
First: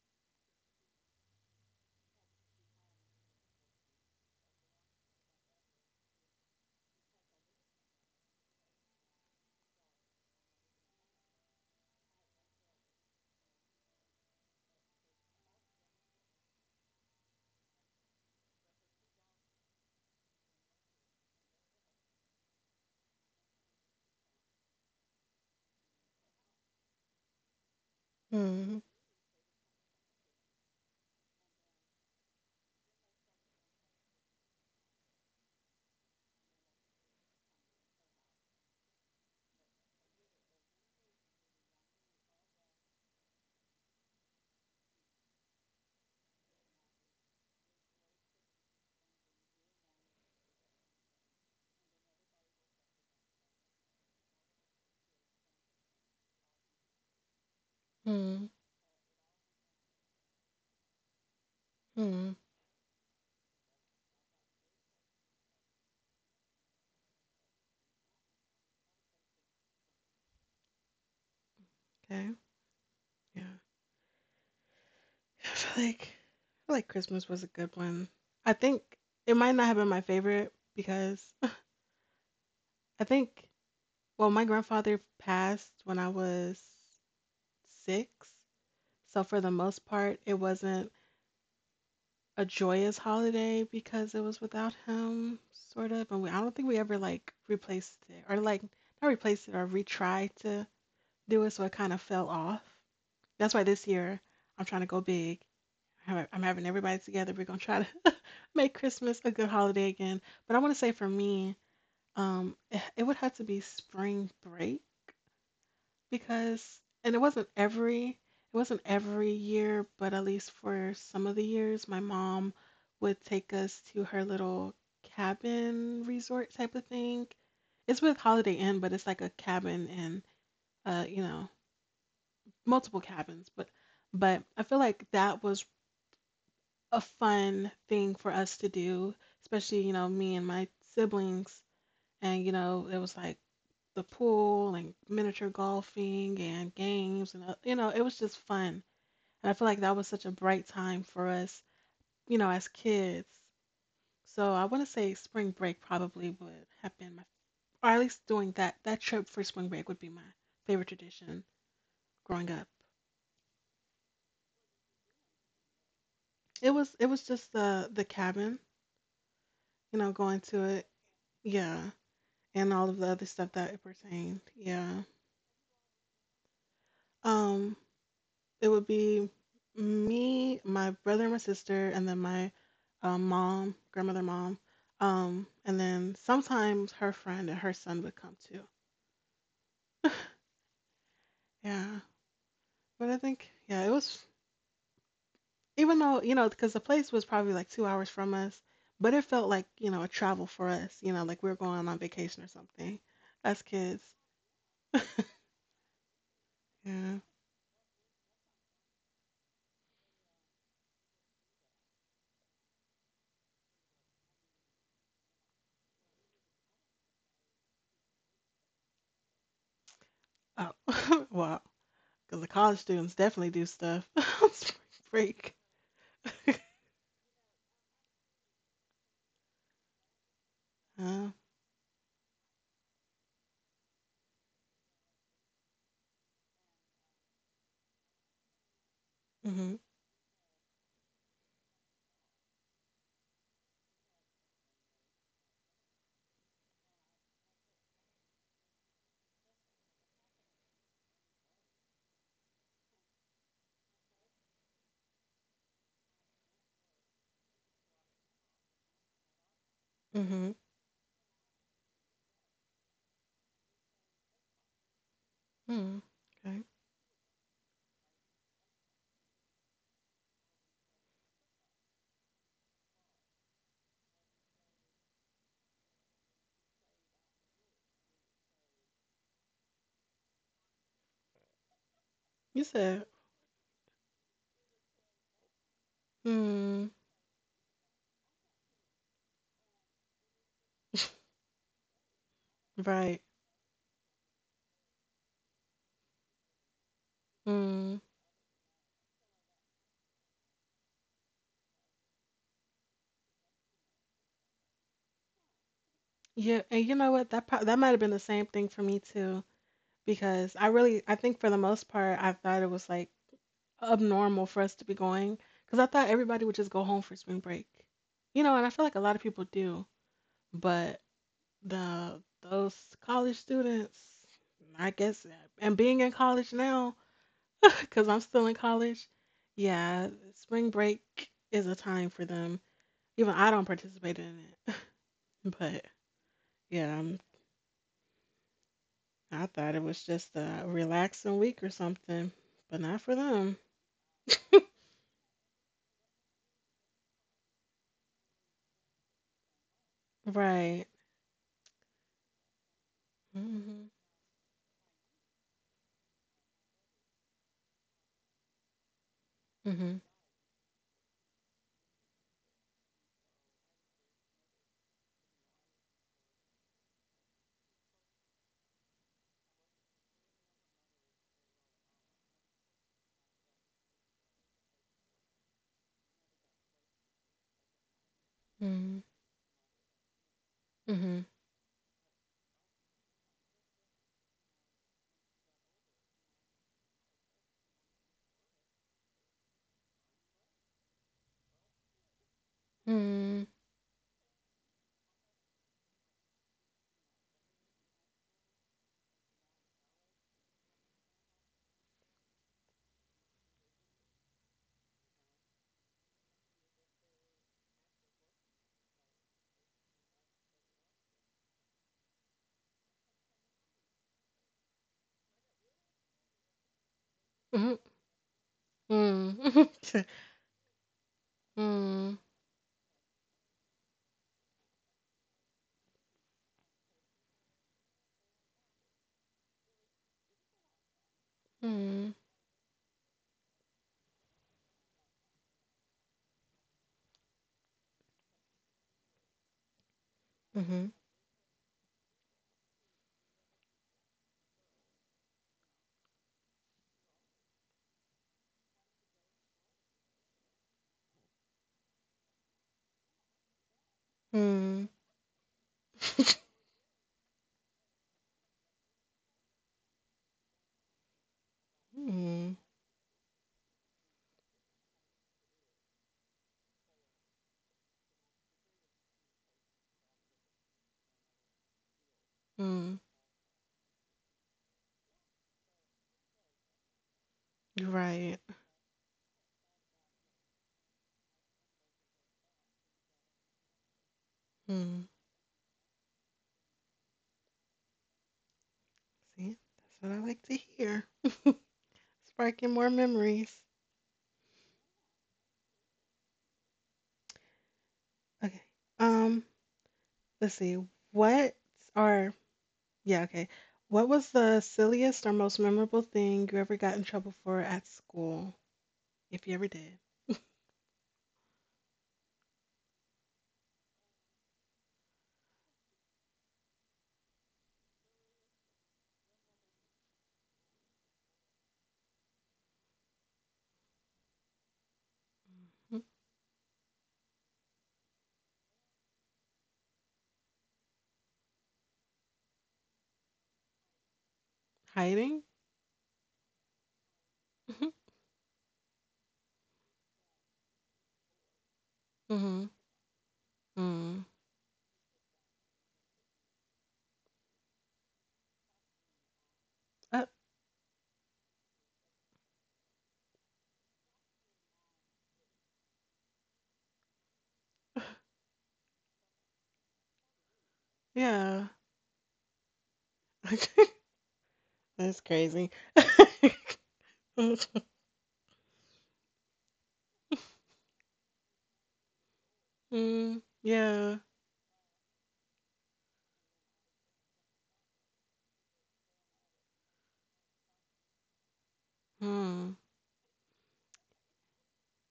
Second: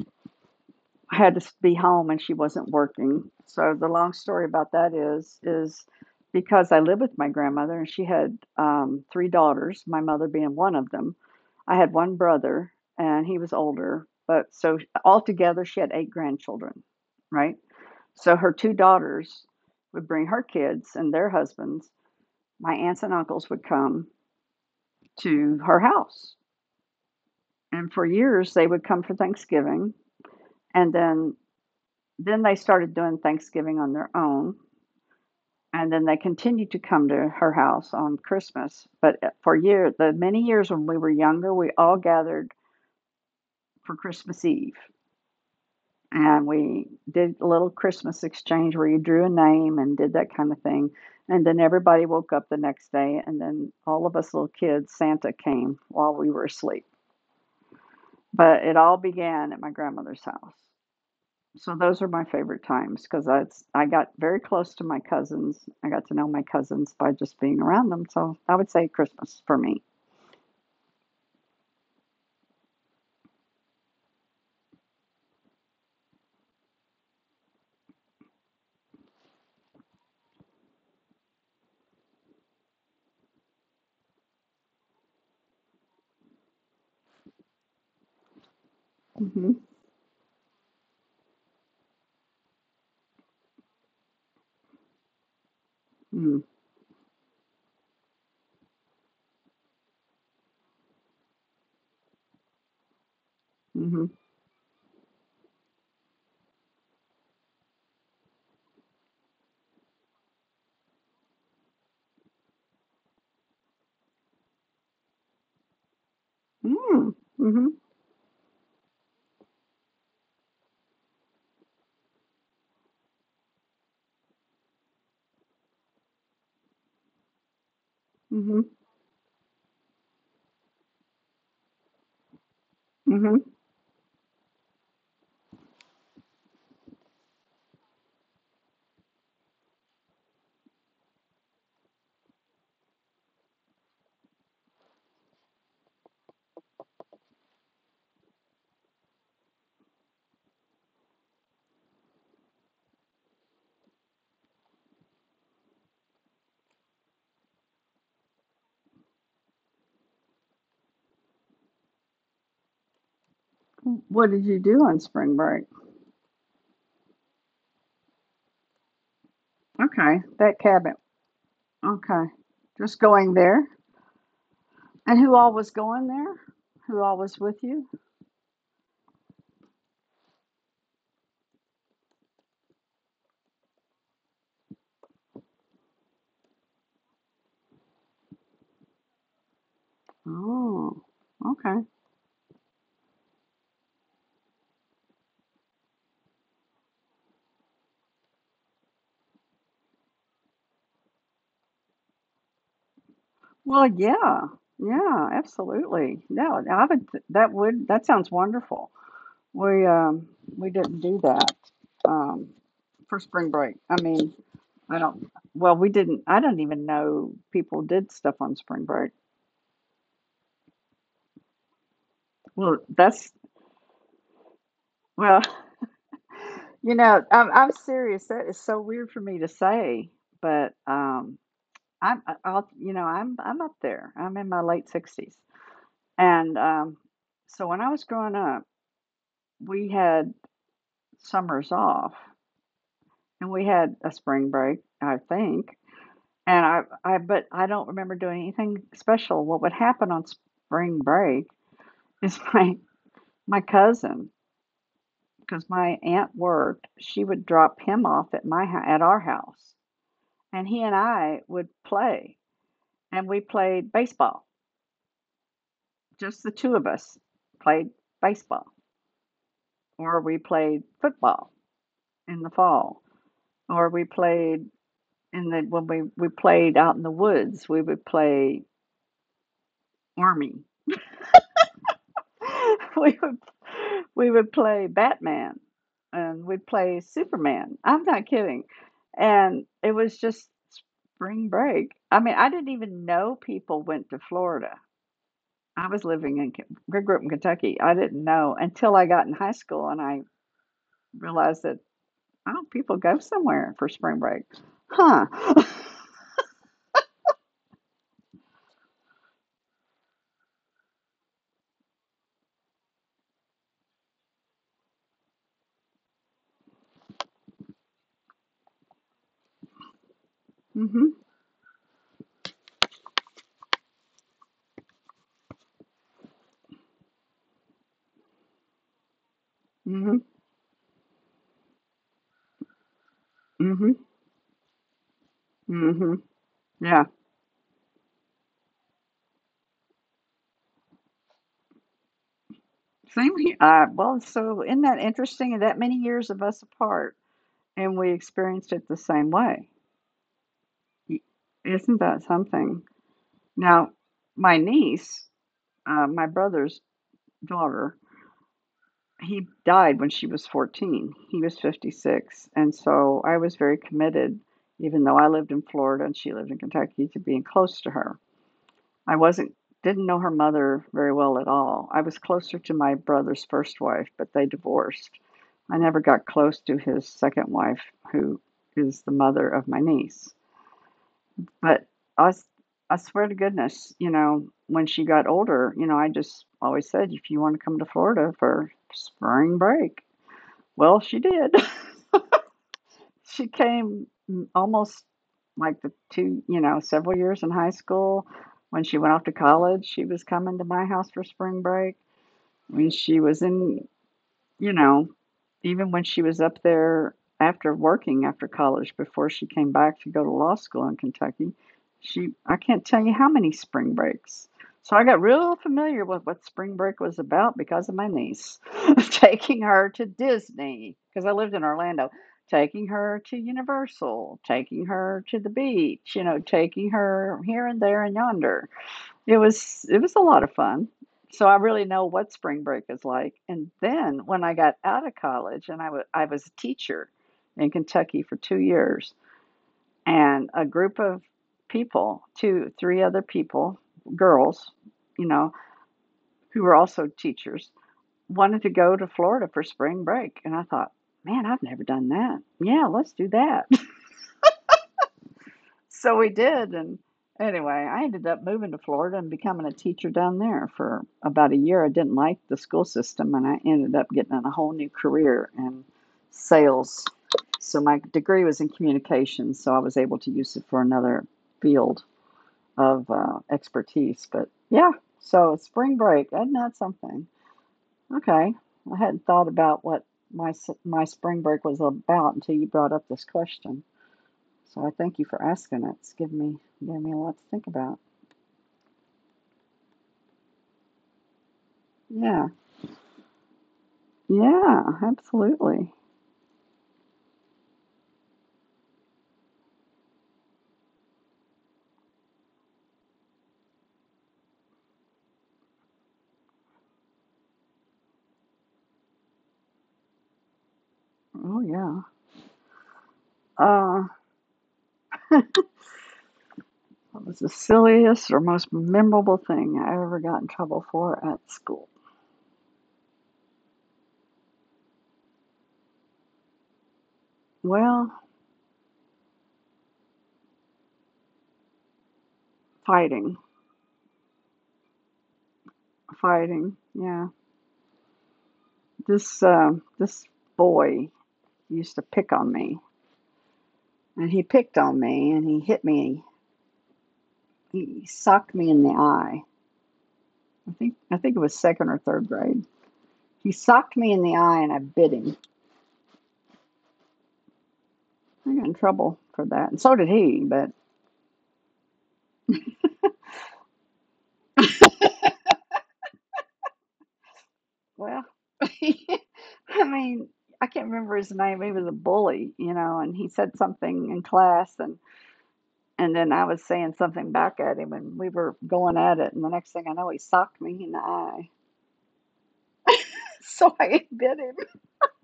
Speaker 2: I had to be home and she wasn't working. So the long story about that is because I lived with my grandmother and she had three daughters, my mother being one of them. I had one brother and he was older, but so altogether she had eight grandchildren, right? So her two daughters would bring her kids and their husbands. My aunts and uncles would come to her house. And for years, they
Speaker 1: mm,
Speaker 2: would come for Thanksgiving. And then they started doing Thanksgiving on their own, and then they continued to come to her house on Christmas. But the many years when we were younger, we all gathered for Christmas Eve, and we did a little Christmas exchange where you drew a name and did that kind of thing. And then everybody woke up the next day, and then all of us little kids, Santa came while we were asleep.
Speaker 1: mm,
Speaker 2: But it all began at my grandmother's house. So those are my
Speaker 1: mm.
Speaker 2: favorite times because that's I got very close to my cousins. I got to know my cousins by just being around them. So I would say Christmas for me.
Speaker 1: Okay. Yeah. I feel like Christmas was a good one. I think it might not have been my favorite because I think well, my grandfather passed when I was 6, so for
Speaker 2: Mm-hmm.
Speaker 1: the most part, it wasn't a joyous holiday because it was without him, sort of. And we, I don't think we ever like replaced it or like not replaced it or retried to do it, so it kind of fell off. That's why this
Speaker 2: Mm-hmm.
Speaker 1: year I'm trying to go big. I'm having everybody together. We're gonna try to make Christmas a good holiday again. But I want to say for me, it would have to be spring break
Speaker 2: Mm-hmm.
Speaker 1: because,
Speaker 2: Mm-hmm.
Speaker 1: and it wasn't every year, but at least for some of the years, my mom would take us to her little cabin resort type of thing. It's with
Speaker 2: Mm-hmm.
Speaker 1: Holiday Inn, but it's like a cabin and you know, multiple
Speaker 2: Mm-hmm.
Speaker 1: cabins, but I feel like that was a fun thing for us to do, especially, you know, me and my siblings. And, you know, it was like the pool and miniature golfing and games and you know it was just fun, and I feel like that was such a bright time for us, you know, as kids. So I want to say spring break probably would have been my, or at least doing that that trip for spring break would be my favorite tradition growing up.
Speaker 2: What did you do on spring break?
Speaker 1: It was it was just the cabin, you
Speaker 2: Okay,
Speaker 1: know, going
Speaker 2: that
Speaker 1: to
Speaker 2: cabin.
Speaker 1: it, yeah,
Speaker 2: Okay,
Speaker 1: and
Speaker 2: just
Speaker 1: all of the
Speaker 2: going
Speaker 1: other stuff
Speaker 2: there.
Speaker 1: that it pertained, yeah.
Speaker 2: And who all was going there? Who all was with you?
Speaker 1: Um, it would be me, my brother, and my sister, and then my mom, and then sometimes her friend and her son would come too.
Speaker 2: Oh, okay.
Speaker 1: Yeah, but I think yeah, it was even though you know because the place was probably like 2 hours from us, but it felt like you know a travel for us. You know, like we were going on vacation or something as
Speaker 2: Well,
Speaker 1: kids.
Speaker 2: yeah, yeah, absolutely. No, I would.
Speaker 1: Yeah.
Speaker 2: That would. That sounds wonderful. We um we didn't do that um for spring break. I mean, I don't. Well, we didn't. I don't even know people did stuff on spring break.
Speaker 1: Oh, wow. Because the
Speaker 2: Well,
Speaker 1: college
Speaker 2: that's
Speaker 1: students definitely do stuff on spring
Speaker 2: well.
Speaker 1: break.
Speaker 2: You know, I'm serious. That is so weird for me to say, but um,
Speaker 1: Uh,
Speaker 2: I'm I- I'll you know I'm up there. I'm in my late 60s, and so when I was growing up, we
Speaker 1: mhm,
Speaker 2: had summers off, and we had a spring break, I think, And I but I don't remember doing anything special. What would happen on spring break is my cousin, because my aunt worked, she would drop him off at our house,
Speaker 1: mhm,
Speaker 2: and he and I would play, and we played baseball.
Speaker 1: mm,
Speaker 2: Just the two
Speaker 1: okay.
Speaker 2: of us played baseball, or we played football in the fall, or we played in the when we played out in the woods, we would play army.
Speaker 1: You said,
Speaker 2: we would we would play Batman and we'd
Speaker 1: mm,
Speaker 2: play Superman. I'm not kidding. And it was just spring break. I mean, I didn't even
Speaker 1: right.
Speaker 2: know people went to Florida. I was living in K- I grew up in Kentucky. I
Speaker 1: Mm.
Speaker 2: didn't know until I got in high school and I realized that, oh, people go somewhere for spring break. Huh.
Speaker 1: Yeah, and you know what? That pro- that might have been the same thing for me too, because I really, I think for the most part, I thought it was like abnormal for us to be going, because I thought everybody would just go home for spring break, you know, and I feel like a lot of people do, but
Speaker 2: Mhm.
Speaker 1: the those college students, I guess, and being in college now, because I'm still in college, yeah,
Speaker 2: Mhm.
Speaker 1: spring break is a time for them. Even I don't
Speaker 2: Mhm.
Speaker 1: participate in it, but.
Speaker 2: Mhm.
Speaker 1: Yeah,
Speaker 2: Yeah.
Speaker 1: I thought it was just a relaxing week or something, but not for
Speaker 2: Same here.
Speaker 1: them.
Speaker 2: Well, so isn't that interesting? That many years of us apart, and we experienced it the same way.
Speaker 1: Right.
Speaker 2: Isn't that something? Now,
Speaker 1: Mhm.
Speaker 2: my niece, my brother's daughter, he died
Speaker 1: Mhm.
Speaker 2: when she was 14. He was 56. And so I was very committed, even though I lived in Florida and she lived in Kentucky, to being close to her. I wasn't, didn't know her mother very well at all. I was closer to my brother's first wife, but they divorced. I never got close to his second wife, who is the
Speaker 1: Mhm.
Speaker 2: mother of my niece.
Speaker 1: Mhm.
Speaker 2: But I s I swear to goodness, you know, when she got older, you know, I just always said, "If you wanna come to Florida for spring break." Well, she did. She came m almost like the two, you know, several years in high school. When she went off to college, she was coming to my house for spring break. When she was in you know, Even when she was up there after working after college before she came back to go to law school in Kentucky, she I can't tell you how many spring breaks. So I got real familiar with what spring break was about because
Speaker 1: Mhm.
Speaker 2: of my niece
Speaker 1: Mhm.
Speaker 2: taking
Speaker 1: Mhm.
Speaker 2: her to Disney because I lived in Orlando, taking her to Universal, taking her to the beach, you know, taking her here and there and yonder. It was a lot of fun. So I
Speaker 1: Mhm.
Speaker 2: really know
Speaker 1: Mhm.
Speaker 2: what spring break is like. And then when I got out of college and I was a teacher in Kentucky for 2 years and a group
Speaker 1: Mhm.
Speaker 2: of people, two three other people, girls, you know, who were also teachers, wanted to go to Florida for spring break and I thought, "Man, I've never done that. Yeah, let's do that."
Speaker 1: Mhm.
Speaker 2: So we did. And anyway, I ended up moving to Florida and becoming a teacher down there for about a year. I didn't like the
Speaker 1: Mhm.
Speaker 2: school system and I ended up getting in a whole new career in sales. So my degree was in communications, so I was able to use it for another field of
Speaker 1: Mhm.
Speaker 2: expertise. But yeah, so spring break, isn't that something?
Speaker 1: You're Right.
Speaker 2: Okay. I hadn't thought about what my spring break was about until you brought up this question. So I
Speaker 1: Mhm.
Speaker 2: thank you for asking it. It's given me a lot to think about.
Speaker 1: See, that's what I like to hear.
Speaker 2: Yeah.
Speaker 1: Sparking more memories.
Speaker 2: Yeah, absolutely.
Speaker 1: Okay. Um. Let's see. What are, yeah, okay. What was the silliest or most memorable thing you ever got in trouble for at school, if you ever did?
Speaker 2: Oh yeah. Uh what was the silliest or most memorable thing I ever got in trouble for at school?
Speaker 1: Mhm.
Speaker 2: Well, fighting.
Speaker 1: Hiding?
Speaker 2: Fighting. Yeah.
Speaker 1: Hmm
Speaker 2: This boy used to pick on
Speaker 1: hmm
Speaker 2: me. And
Speaker 1: mm
Speaker 2: he picked on me and he hit me. He socked me in the eye.
Speaker 1: Uh,
Speaker 2: I think it was second or third grade. He socked me in the eye and I bit him. I got in trouble for that, and so did he. But
Speaker 1: yeah. That's crazy.
Speaker 2: well, I mean, I can't remember his name. He was a bully, you know, and he
Speaker 1: mm,
Speaker 2: said something in
Speaker 1: yeah.
Speaker 2: class, and then I was saying something back at him, and we were going at it, and the next thing I know, he socked me in the eye.
Speaker 1: Hmm.
Speaker 2: So I bit him.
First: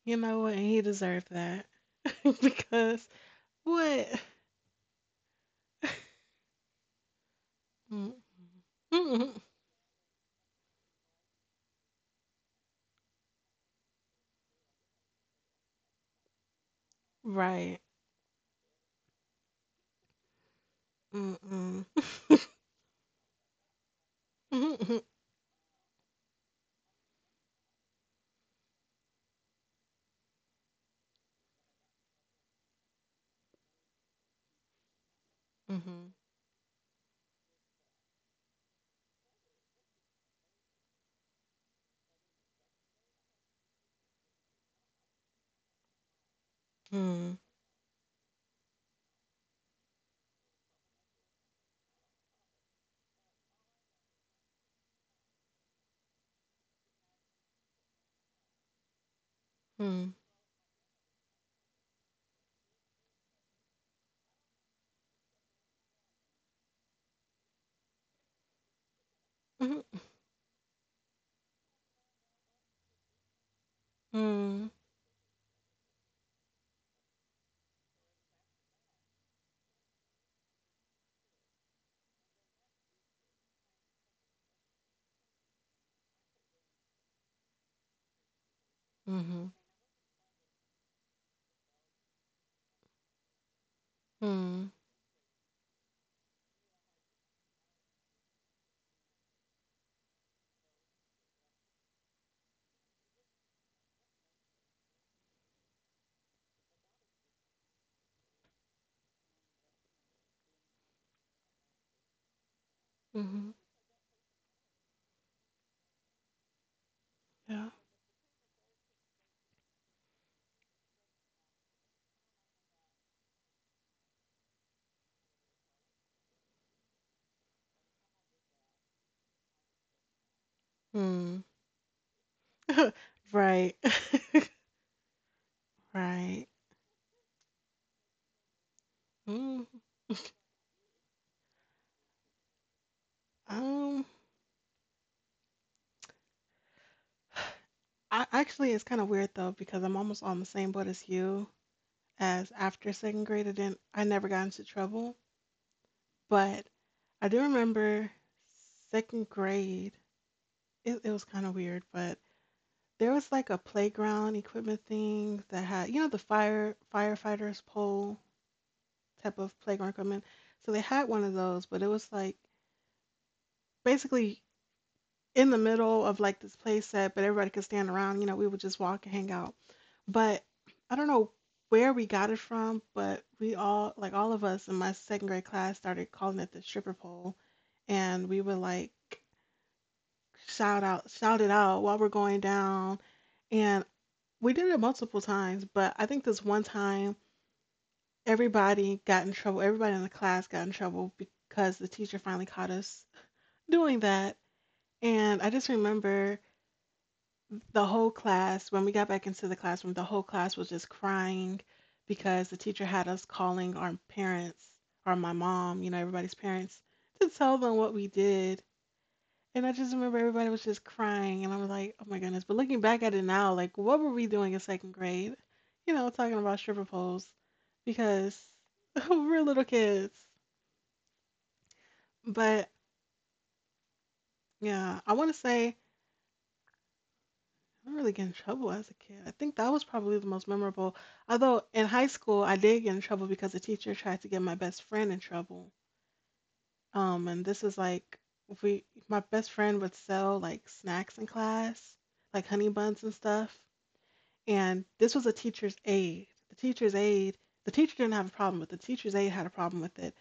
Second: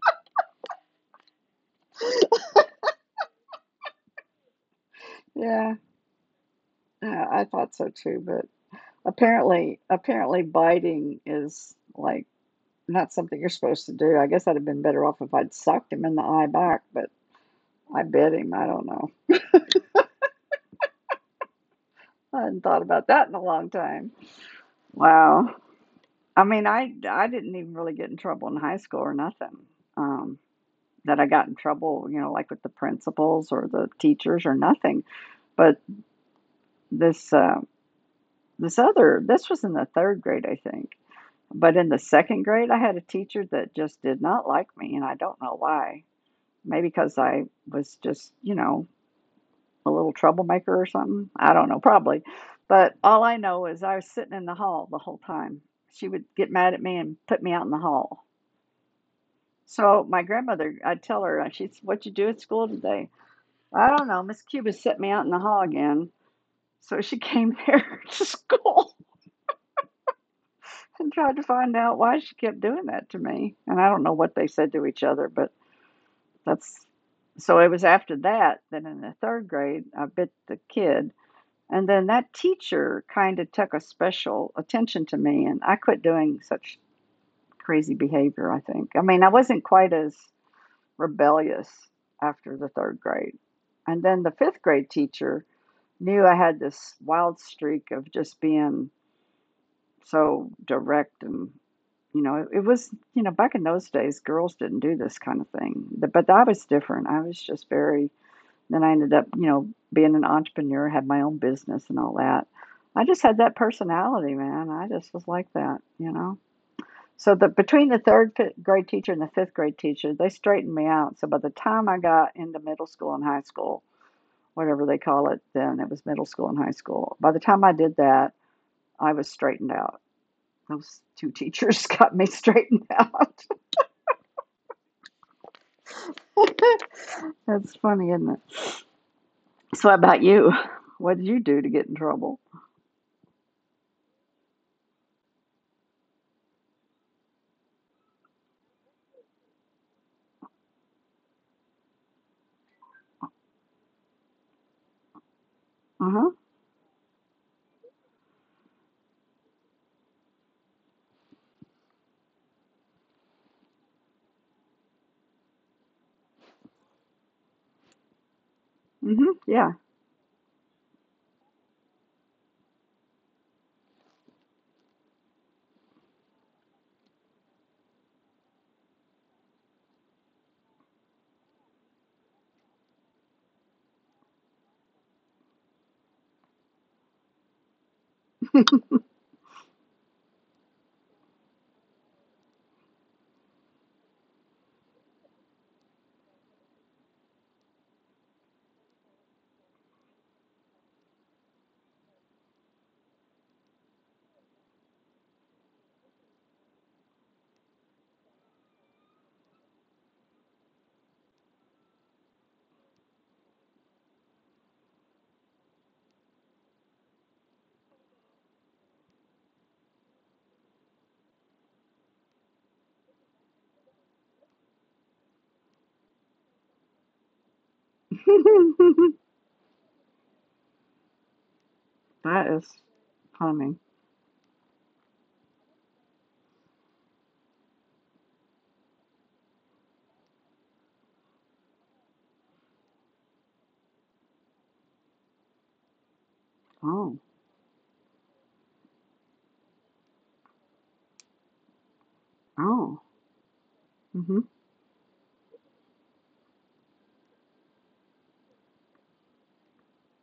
Speaker 1: You know what? And he deserved that. because what?
Speaker 2: Yeah, yeah, I thought so
Speaker 1: Mm,
Speaker 2: too, but
Speaker 1: mm,
Speaker 2: apparently, biting is like not something you're supposed to do. I guess I'd have been better off if I'd sucked him in the eye back, but
Speaker 1: right.
Speaker 2: I bit him. I don't know.
Speaker 1: Mm-mm.
Speaker 2: I hadn't thought about that in a long time. Wow. I mean, I didn't even really get in trouble in high school or nothing. Um, that I got in trouble, you know, like with the principals or the teachers or nothing. But
Speaker 1: Mm-hmm.
Speaker 2: this uh, this was in the third grade, I think. But in the second grade, I had a teacher that just did not like me, and I don't know why. Maybe because
Speaker 1: Mm-hmm.
Speaker 2: I was just, you know, a little troublemaker or something. I don't know, probably. But all I know is I was sitting in the hall the whole time. She would get mad at me and put me out in the hall. So my grandmother, I'd tell her, she's, what you do at school today? I don't know. Miss Cuba set me out in the hall again. So she came there to school and tried to find out why she kept doing that to me. And I don't know what they
Speaker 1: Mm-hmm.
Speaker 2: said to each other, but that's so it was after that that in the third grade, I bit the kid. And then that teacher kind of took a special attention to me, and I quit doing such crazy behavior, I think. I mean, I
Speaker 1: Mm-hmm.
Speaker 2: wasn't quite as rebellious after the third grade. And then the fifth
Speaker 1: Mm.
Speaker 2: grade teacher knew I had this wild streak of just being so direct and you know it, was you know back in those days girls didn't do this kind of thing. But I was different. I was just very. Then I ended up, you know, being an entrepreneur, had my own business and all that. I just had that
Speaker 1: Mhm.
Speaker 2: personality, man. I just was like that, you know. So the
Speaker 1: Yeah.
Speaker 2: between the third grade teacher and the fifth grade teacher, they straightened me out. So by the time I got into middle school and high school, whatever they call it then, it was middle school and high school. By the time I did that, I was straightened out. Those two
Speaker 1: Mm.
Speaker 2: teachers got me straightened out.
Speaker 1: Right. Right.
Speaker 2: That's funny, isn't it?
Speaker 1: Mm.
Speaker 2: So how about you? What did you do to get in trouble?
Speaker 1: Um. I actually, it's kind of weird though because I'm almost on the same boat as you. As after second grade, I didn't. I never got into trouble,
Speaker 2: Uh huh.
Speaker 1: but I do remember second grade. It was kind of weird, but there was like a playground equipment thing that had, you know, the firefighters pole
Speaker 2: Mhm,
Speaker 1: type of
Speaker 2: yeah.
Speaker 1: playground equipment. So they had one of those, but it was like basically in the middle of like this play set, but everybody could stand around. You know, we would just walk and hang out. But I don't know where we got it from, but we all, like all of us in my second grade class, started calling it the stripper pole. And we would like shout it out while we're going down. And we did it multiple times, but I think this one time, everybody got in trouble. Everybody in the class got in trouble because the teacher finally caught us doing that. And I just remember the whole class, when we got back into the classroom, the whole class was just crying because the teacher had us calling our parents or my mom, you know, everybody's parents to tell them what we did. And I just remember everybody was just crying. And I was like, oh my goodness. But looking back at it now, like, what were we doing in second grade? You know, talking about stripper poles because we're little kids.
Speaker 2: That
Speaker 1: But
Speaker 2: is funny.
Speaker 1: yeah, I want to say I really get in trouble as a kid. I think that was probably the most memorable. Although in high school, I did get in trouble because the teacher tried to get my best friend in trouble.
Speaker 2: Oh,
Speaker 1: And this was like my best friend would sell like snacks in class, like honey
Speaker 2: oh,
Speaker 1: buns and stuff.
Speaker 2: mhm,
Speaker 1: And this was a teacher's aide. The teacher's aide, the teacher didn't have a problem with it. The teacher's aide had a problem with it.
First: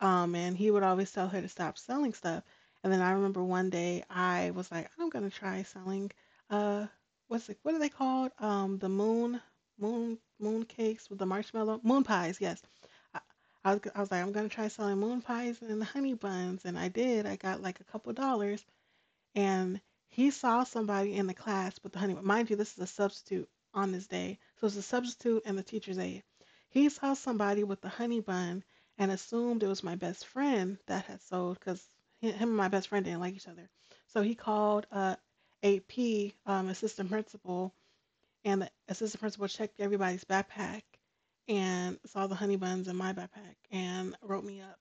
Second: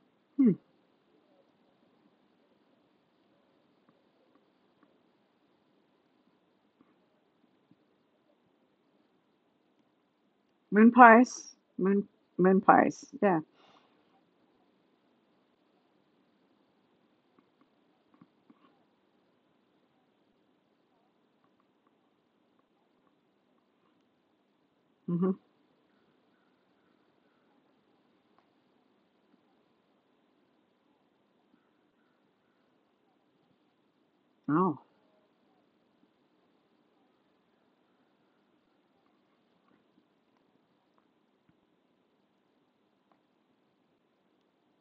Speaker 2: hmm.
Speaker 1: And he would always tell her to stop selling stuff. And then I remember one day I was like, I'm gonna try selling uh what are they called? The moon moon Moon
Speaker 2: Moon
Speaker 1: cakes with the
Speaker 2: pies,
Speaker 1: marshmallow moon
Speaker 2: moon
Speaker 1: pies,
Speaker 2: moon
Speaker 1: yes.
Speaker 2: pies.
Speaker 1: I,
Speaker 2: Yeah.
Speaker 1: I was like, I'm gonna try selling moon pies and honey buns, and I did. I got like a couple dollars, and he saw somebody in the class with the honeymoon. Mind you, this is a substitute on this day, so it's a
Speaker 2: Mhm.
Speaker 1: substitute and the teacher's aide. He saw somebody with the honey bun and assumed it was my best friend that had sold because him and my best friend didn't like each other. So he
Speaker 2: Oh,
Speaker 1: called AP, assistant principal, and the assistant principal checked everybody's backpack and saw the honey buns in my backpack and wrote me up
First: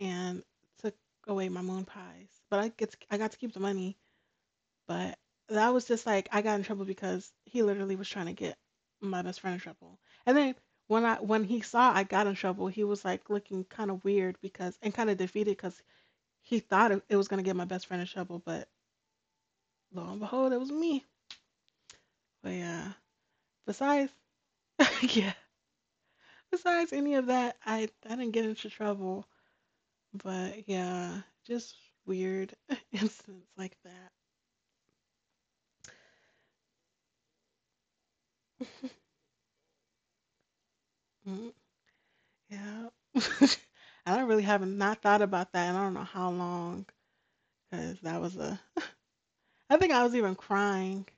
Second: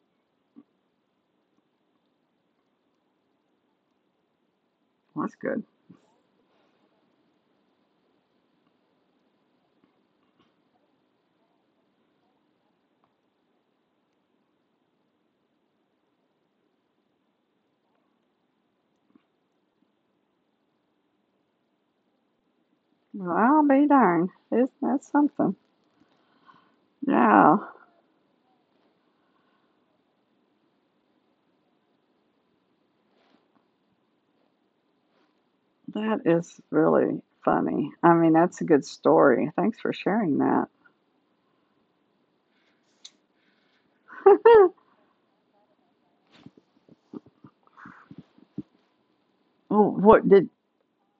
Speaker 1: and took away my moon pies. But I get to, I got to keep the money, but
Speaker 2: that's good.
Speaker 1: that was just like I got in trouble because he literally was trying to get my best friend in trouble. And then when he saw I got in trouble, he was like looking kind of weird, because and kind of defeated because he thought it was gonna get my best friend in trouble, but lo and behold, it was me. But yeah,
Speaker 2: Well, I'll be
Speaker 1: besides,
Speaker 2: darned. Is that's
Speaker 1: yeah,
Speaker 2: something.
Speaker 1: besides any of
Speaker 2: Yeah,
Speaker 1: that, I didn't get into trouble. But yeah, just weird incidents like that.
Speaker 2: that is really funny. I mean, that's a good story. Thanks for sharing that.
Speaker 1: Mm, yeah. And I really haven't not thought about that, and I don't know how long. Cause that was a. I
Speaker 2: Oh,
Speaker 1: think I was
Speaker 2: what
Speaker 1: even
Speaker 2: did
Speaker 1: crying.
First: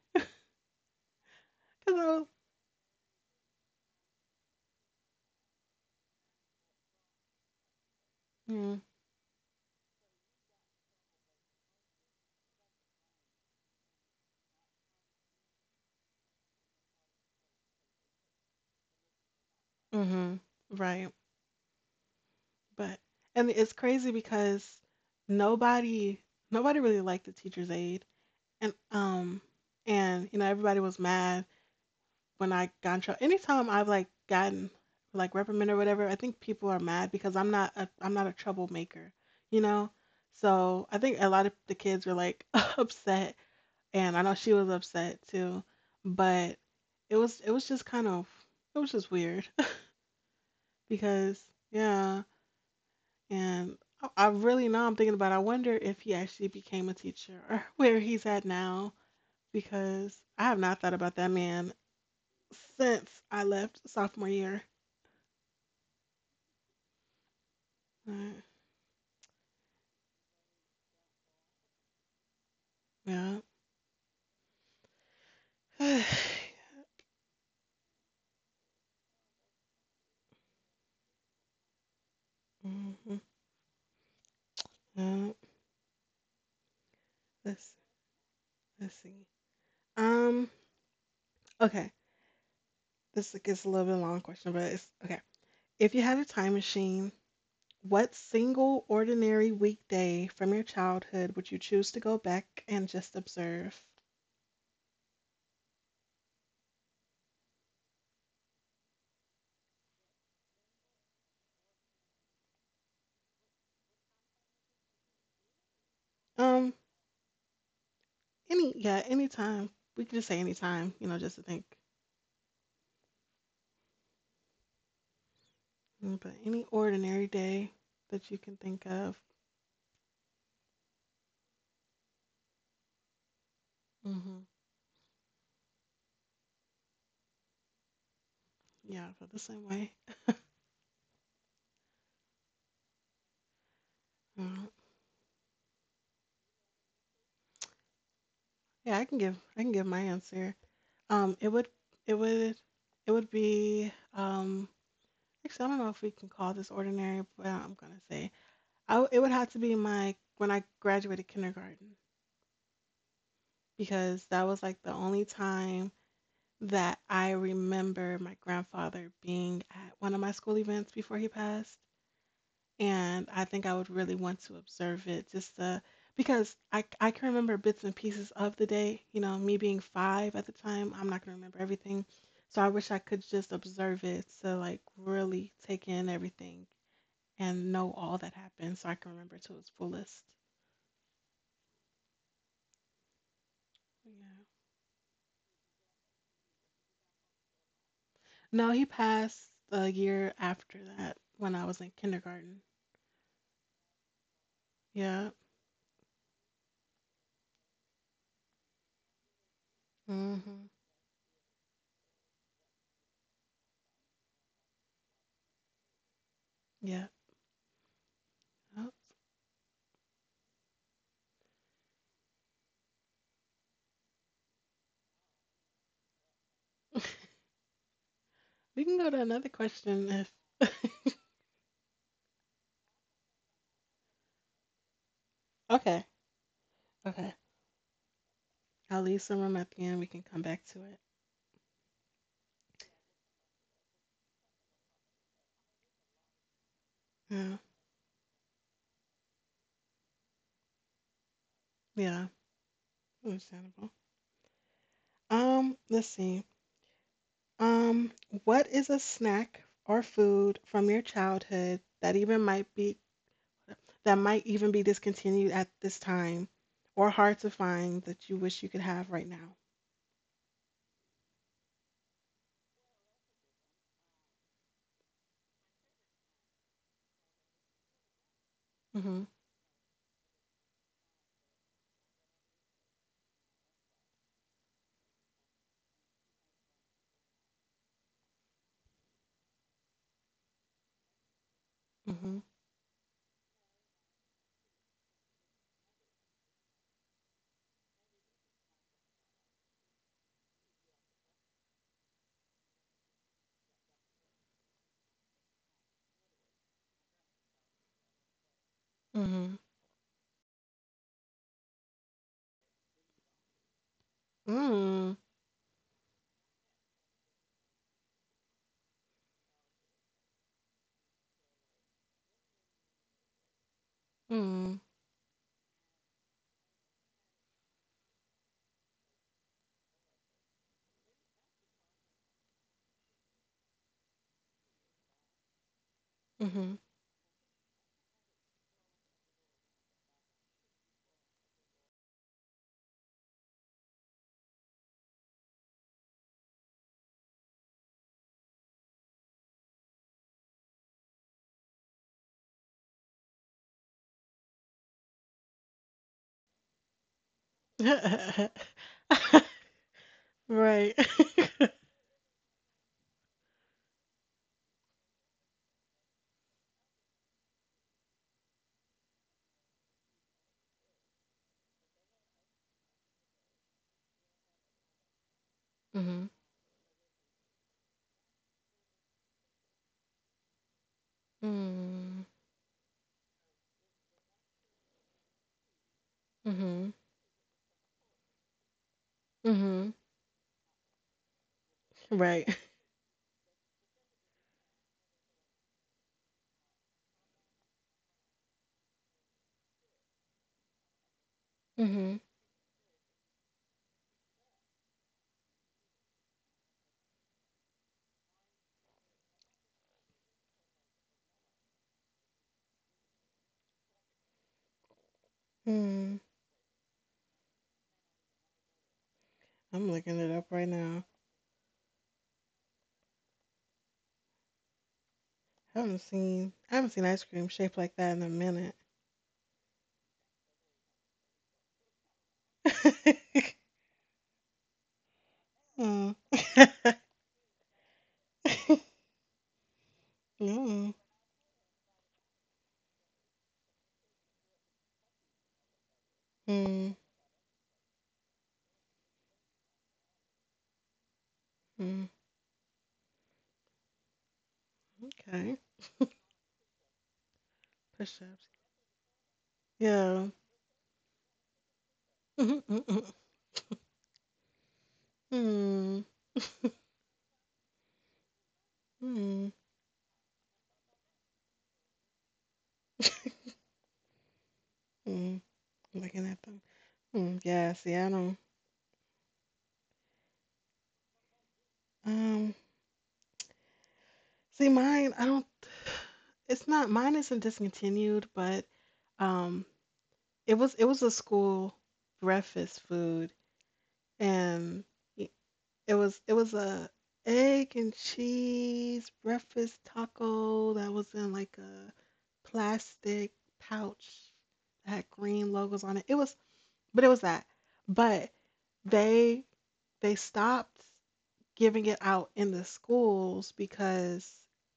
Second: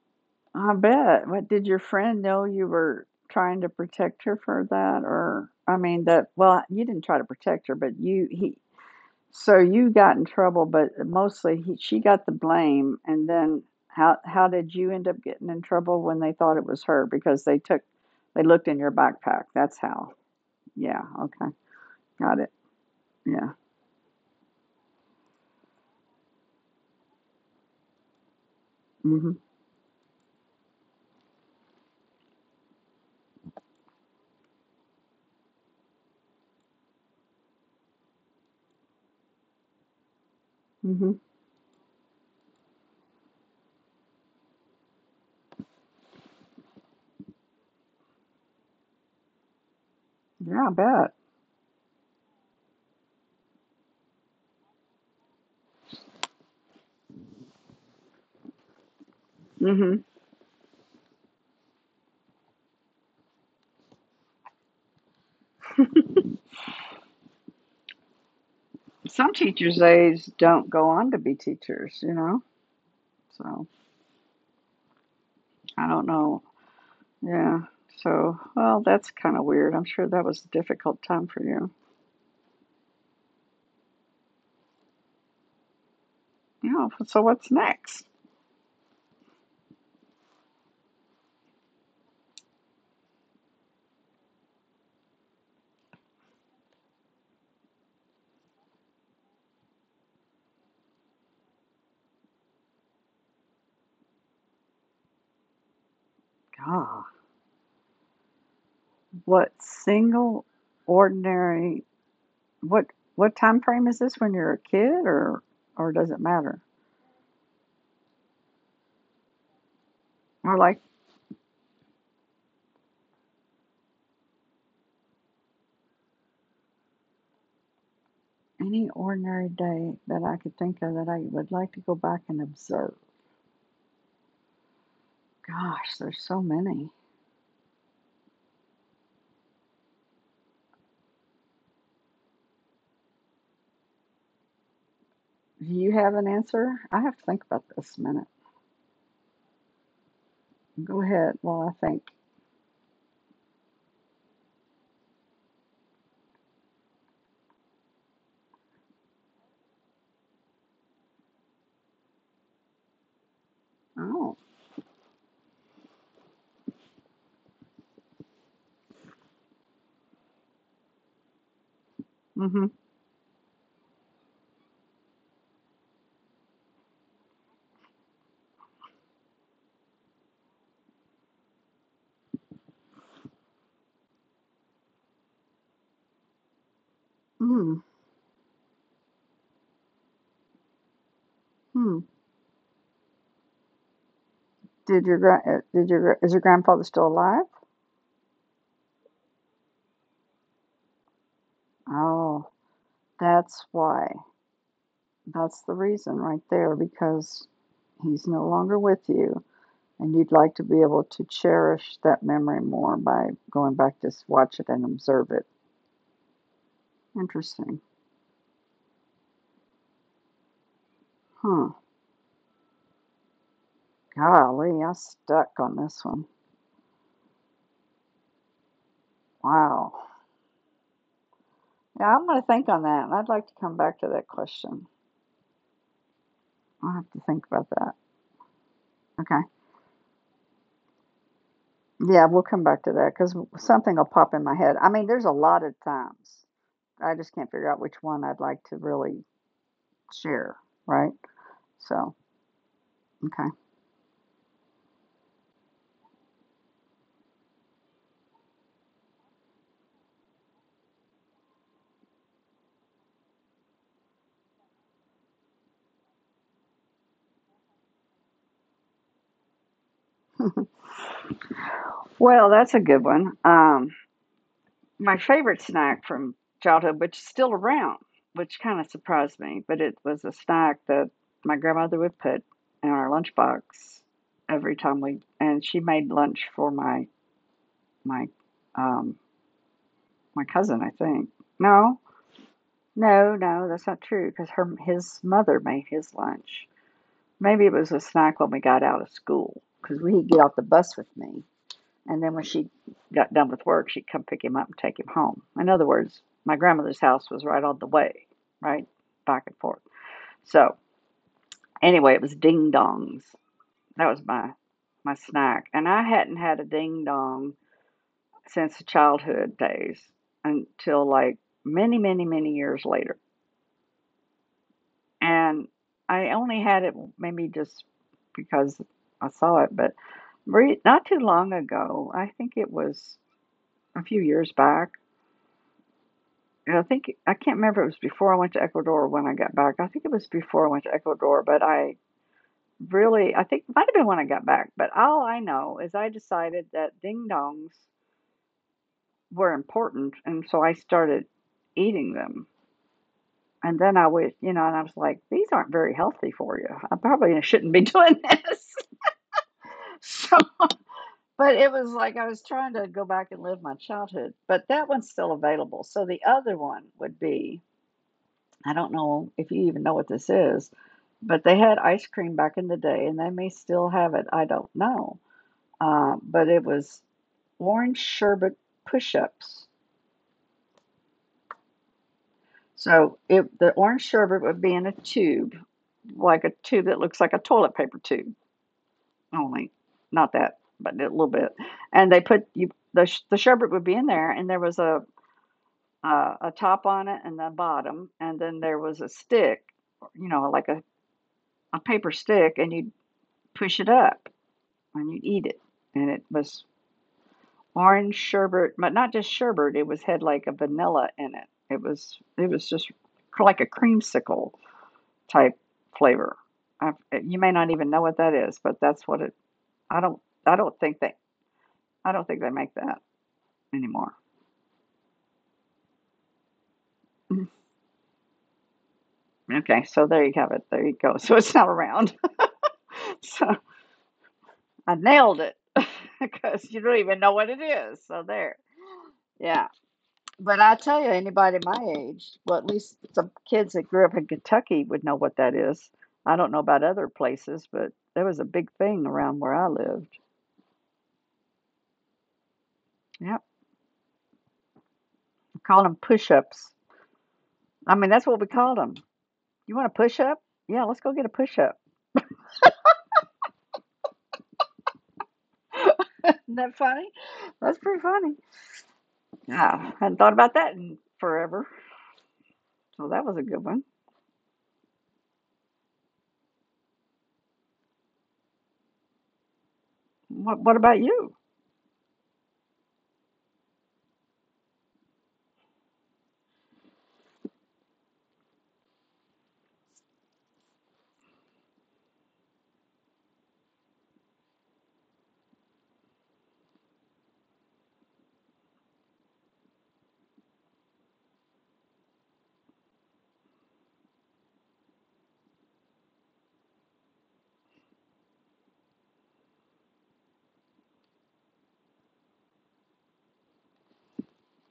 Speaker 2: I bet? What did your
Speaker 1: Cause I
Speaker 2: friend
Speaker 1: was.
Speaker 2: know you were trying to protect her for that? Or I mean, that well, you didn't try to protect her, but you he
Speaker 1: Mm,
Speaker 2: So you got in trouble, but mostly he she got the blame, and then how did you end up getting in trouble when they thought it was her because they took they looked in your backpack. That's how.
Speaker 1: hmm,
Speaker 2: Yeah,
Speaker 1: right.
Speaker 2: okay. Got it.
Speaker 1: But And
Speaker 2: Yeah.
Speaker 1: it's crazy because nobody nobody really liked the teacher's aide, and
Speaker 2: Mhm.
Speaker 1: um and you know everybody was mad when I got in trouble. Anytime I've like gotten like reprimanded or whatever, I think people are mad because I'm not a troublemaker, you know. So I
Speaker 2: Mhm.
Speaker 1: think a lot of the kids were like upset, and I know she was upset too, but it was just it was just weird
Speaker 2: Yeah, I bet.
Speaker 1: because yeah, and I really now I'm thinking about it, I wonder if he actually became a teacher or where he's at now,
Speaker 2: Mhm.
Speaker 1: because I have not thought about that man since I left sophomore year. Uh,
Speaker 2: Some teachers aides don't go on to be teachers, you know.
Speaker 1: yeah.
Speaker 2: So, I don't know. Yeah. So, well, that's kind of weird. I'm sure that was a difficult time for you.
Speaker 1: Mhm. Yeah.
Speaker 2: Yeah, so what's
Speaker 1: Let's
Speaker 2: next?
Speaker 1: let's see. Um. Okay. This gets a little bit long question, but it's okay. If you had a time machine, what single ordinary weekday from your childhood would you choose to go back and just observe?
Speaker 2: God. What single ordinary what what time frame is this when you're a kid or does it
Speaker 1: Um,
Speaker 2: matter?
Speaker 1: any, yeah, anytime. We can just say
Speaker 2: Or
Speaker 1: anytime,
Speaker 2: like
Speaker 1: you know, just to think. Mm, but any ordinary day that you can think
Speaker 2: any
Speaker 1: of.
Speaker 2: ordinary day that I could think of that I would like to go back and observe.
Speaker 1: Hmm.
Speaker 2: Gosh, there's so many.
Speaker 1: Yeah, I feel the same way. Mm,
Speaker 2: Do you have an answer? I have to think about this a minute.
Speaker 1: yeah, I can give my answer.
Speaker 2: Go
Speaker 1: Um, it
Speaker 2: ahead
Speaker 1: would
Speaker 2: while I
Speaker 1: it
Speaker 2: think.
Speaker 1: would it would be actually, I don't know if we can call this ordinary, but I'm gonna say it would have to be my when I graduated kindergarten, because that
Speaker 2: Oh.
Speaker 1: was like the only time that I remember my grandfather being at one of my school events before he passed.
Speaker 2: Mm-hmm.
Speaker 1: And I think I would really want to observe it just because I can remember bits and pieces of the day. You know, me being five at the time, I'm not going to remember everything. So I wish I could just observe it to like really take in everything and
Speaker 2: Mm.
Speaker 1: know all that happened so I can remember to its fullest.
Speaker 2: Hmm.
Speaker 1: Yeah.
Speaker 2: Did your is your grandfather still alive?
Speaker 1: No, he passed a year after that when I was in
Speaker 2: Oh,
Speaker 1: kindergarten.
Speaker 2: that's why.
Speaker 1: Yeah.
Speaker 2: That's the reason right there because he's no longer with you and you'd
Speaker 1: Hmm.
Speaker 2: like to be able to cherish that memory more by going back to watch it and observe it.
Speaker 1: Yeah.
Speaker 2: Interesting.
Speaker 1: Oh.
Speaker 2: Hmm. Golly, I stuck on this one.
Speaker 1: We can go to another question
Speaker 2: Wow.
Speaker 1: if.
Speaker 2: Yeah, I'm going to think on that, and I'd like to come back to that question.
Speaker 1: Okay.
Speaker 2: I'll have
Speaker 1: Okay.
Speaker 2: to think about that.
Speaker 1: I'll leave some room
Speaker 2: Okay.
Speaker 1: at the end. We can come back to it.
Speaker 2: Yeah, we'll come back to that because something will pop in my head. I mean, there's a lot of times. I just
Speaker 1: Yeah.
Speaker 2: can't figure out which one I'd like to really share, right? So,
Speaker 1: Yeah.
Speaker 2: okay.
Speaker 1: Understandable. Let's see. Um. What is a snack or food from your childhood that might even be discontinued at this time, or hard to find, that you wish you could have right now?
Speaker 2: Well, that's a good one. My favorite snack from childhood, which is still around, which kind of
Speaker 1: Mm-hmm.
Speaker 2: surprised me, but it was a snack that my grandmother would put in our lunchbox every time we, and she made lunch for my um, my cousin, I think. No, no, no, that's not true because her his mother made his lunch. Maybe it was a snack when we got out of school because we would get off the bus with me. And then when she got done with work, she'd come pick him up and take him home. In other words, my grandmother's house was right on the way, right? Back
Speaker 1: Mm-hmm.
Speaker 2: and forth. So anyway, it was ding dongs. That was my
Speaker 1: Mm.
Speaker 2: my snack. And I hadn't had a ding dong since childhood days until like many, many, many years later.
Speaker 1: Mm.
Speaker 2: And I only had it maybe just because I saw it, but not too long ago, I think it was a few years back,
Speaker 1: Mhm.
Speaker 2: and I think I can't remember if it was before I went to Ecuador or when I got back. I think it was before I went to Ecuador, but I really I think it might have been when I got back. But all I know is I decided that ding dongs were important, and so I started eating them. And then I was, you know, and I was like, these aren't very healthy for you. I probably shouldn't be doing this. So,
Speaker 1: Right.
Speaker 2: but it was like I was trying to go back and live my childhood. But that one's still available. So the other one would be I don't know if you even know what this is, but they had ice cream back in the day, and they may still have it. I don't know.
Speaker 1: Mhm.
Speaker 2: But it was orange sherbet push-ups.
Speaker 1: Mm.
Speaker 2: So it, the orange sherbet would be in a tube, like a tube
Speaker 1: Mhm.
Speaker 2: that looks like a toilet paper tube, only
Speaker 1: Mhm.
Speaker 2: not that, but a little bit. And
Speaker 1: Right.
Speaker 2: the sherbet would be in there, and there was a top on it and the bottom, and then there was a stick, you know, like a paper
Speaker 1: Mhm.
Speaker 2: stick, and you push it up when you eat it. And it was orange sherbet, but not just sherbet. It was had like a vanilla in it. It was just like a creamsicle type
Speaker 1: Mm.
Speaker 2: flavor. I, you may not even know what that is, but that's what it.
Speaker 1: I'm
Speaker 2: I
Speaker 1: looking
Speaker 2: don't.
Speaker 1: it up
Speaker 2: I
Speaker 1: right
Speaker 2: don't
Speaker 1: now.
Speaker 2: think they. I don't think they make that anymore.
Speaker 1: Haven't seen I haven't seen ice cream
Speaker 2: Mm.
Speaker 1: shaped like that in a minute.
Speaker 2: Okay, so there you have it. There you go. So it's not around. So I nailed it
Speaker 1: Mm.
Speaker 2: because you don't even know what it is. So there. Yeah. But I
Speaker 1: Mm.
Speaker 2: tell you, anybody my age, well, at least some kids that grew up in Kentucky would know what that is. I don't know about
Speaker 1: Mm.
Speaker 2: other places, but there was a big thing around where I lived.
Speaker 1: Mm.
Speaker 2: Yep,
Speaker 1: Okay.
Speaker 2: we called them push-ups. I mean, that's what
Speaker 1: Push-ups.
Speaker 2: we called them. You want a
Speaker 1: Yeah.
Speaker 2: push-up? Yeah, let's go get a push-up.
Speaker 1: Mhm. Mm. Mm. Mm.
Speaker 2: Isn't that funny? That's pretty funny.
Speaker 1: Mm.
Speaker 2: Yeah, I hadn't thought about that in forever. So that was a good one.
Speaker 1: Mm. Looking at them. Mm. Yeah. See, I don't.
Speaker 2: What about you?
Speaker 1: Um, See mine, I don't it's not, mine isn't discontinued, but um it was a school breakfast food, and y- it was a egg and cheese breakfast taco that was in like a plastic pouch that had green logos on it. It was but It was that. But they they stopped giving it out in the schools because,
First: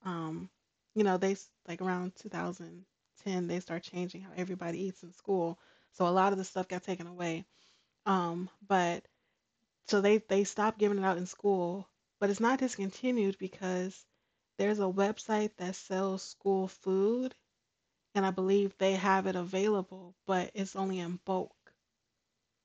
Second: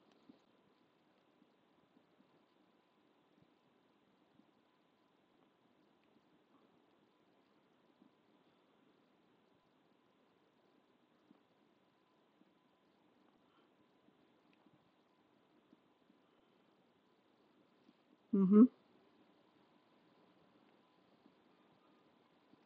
Speaker 1: um, you know, like around 2010 they start changing how everybody eats in school. So a lot of the stuff got taken away. But So they stopped giving it out in school, but it's not discontinued because there's a website that sells school food, and I
Speaker 2: Mm-hmm.
Speaker 1: believe they have it available, but it's only in bulk.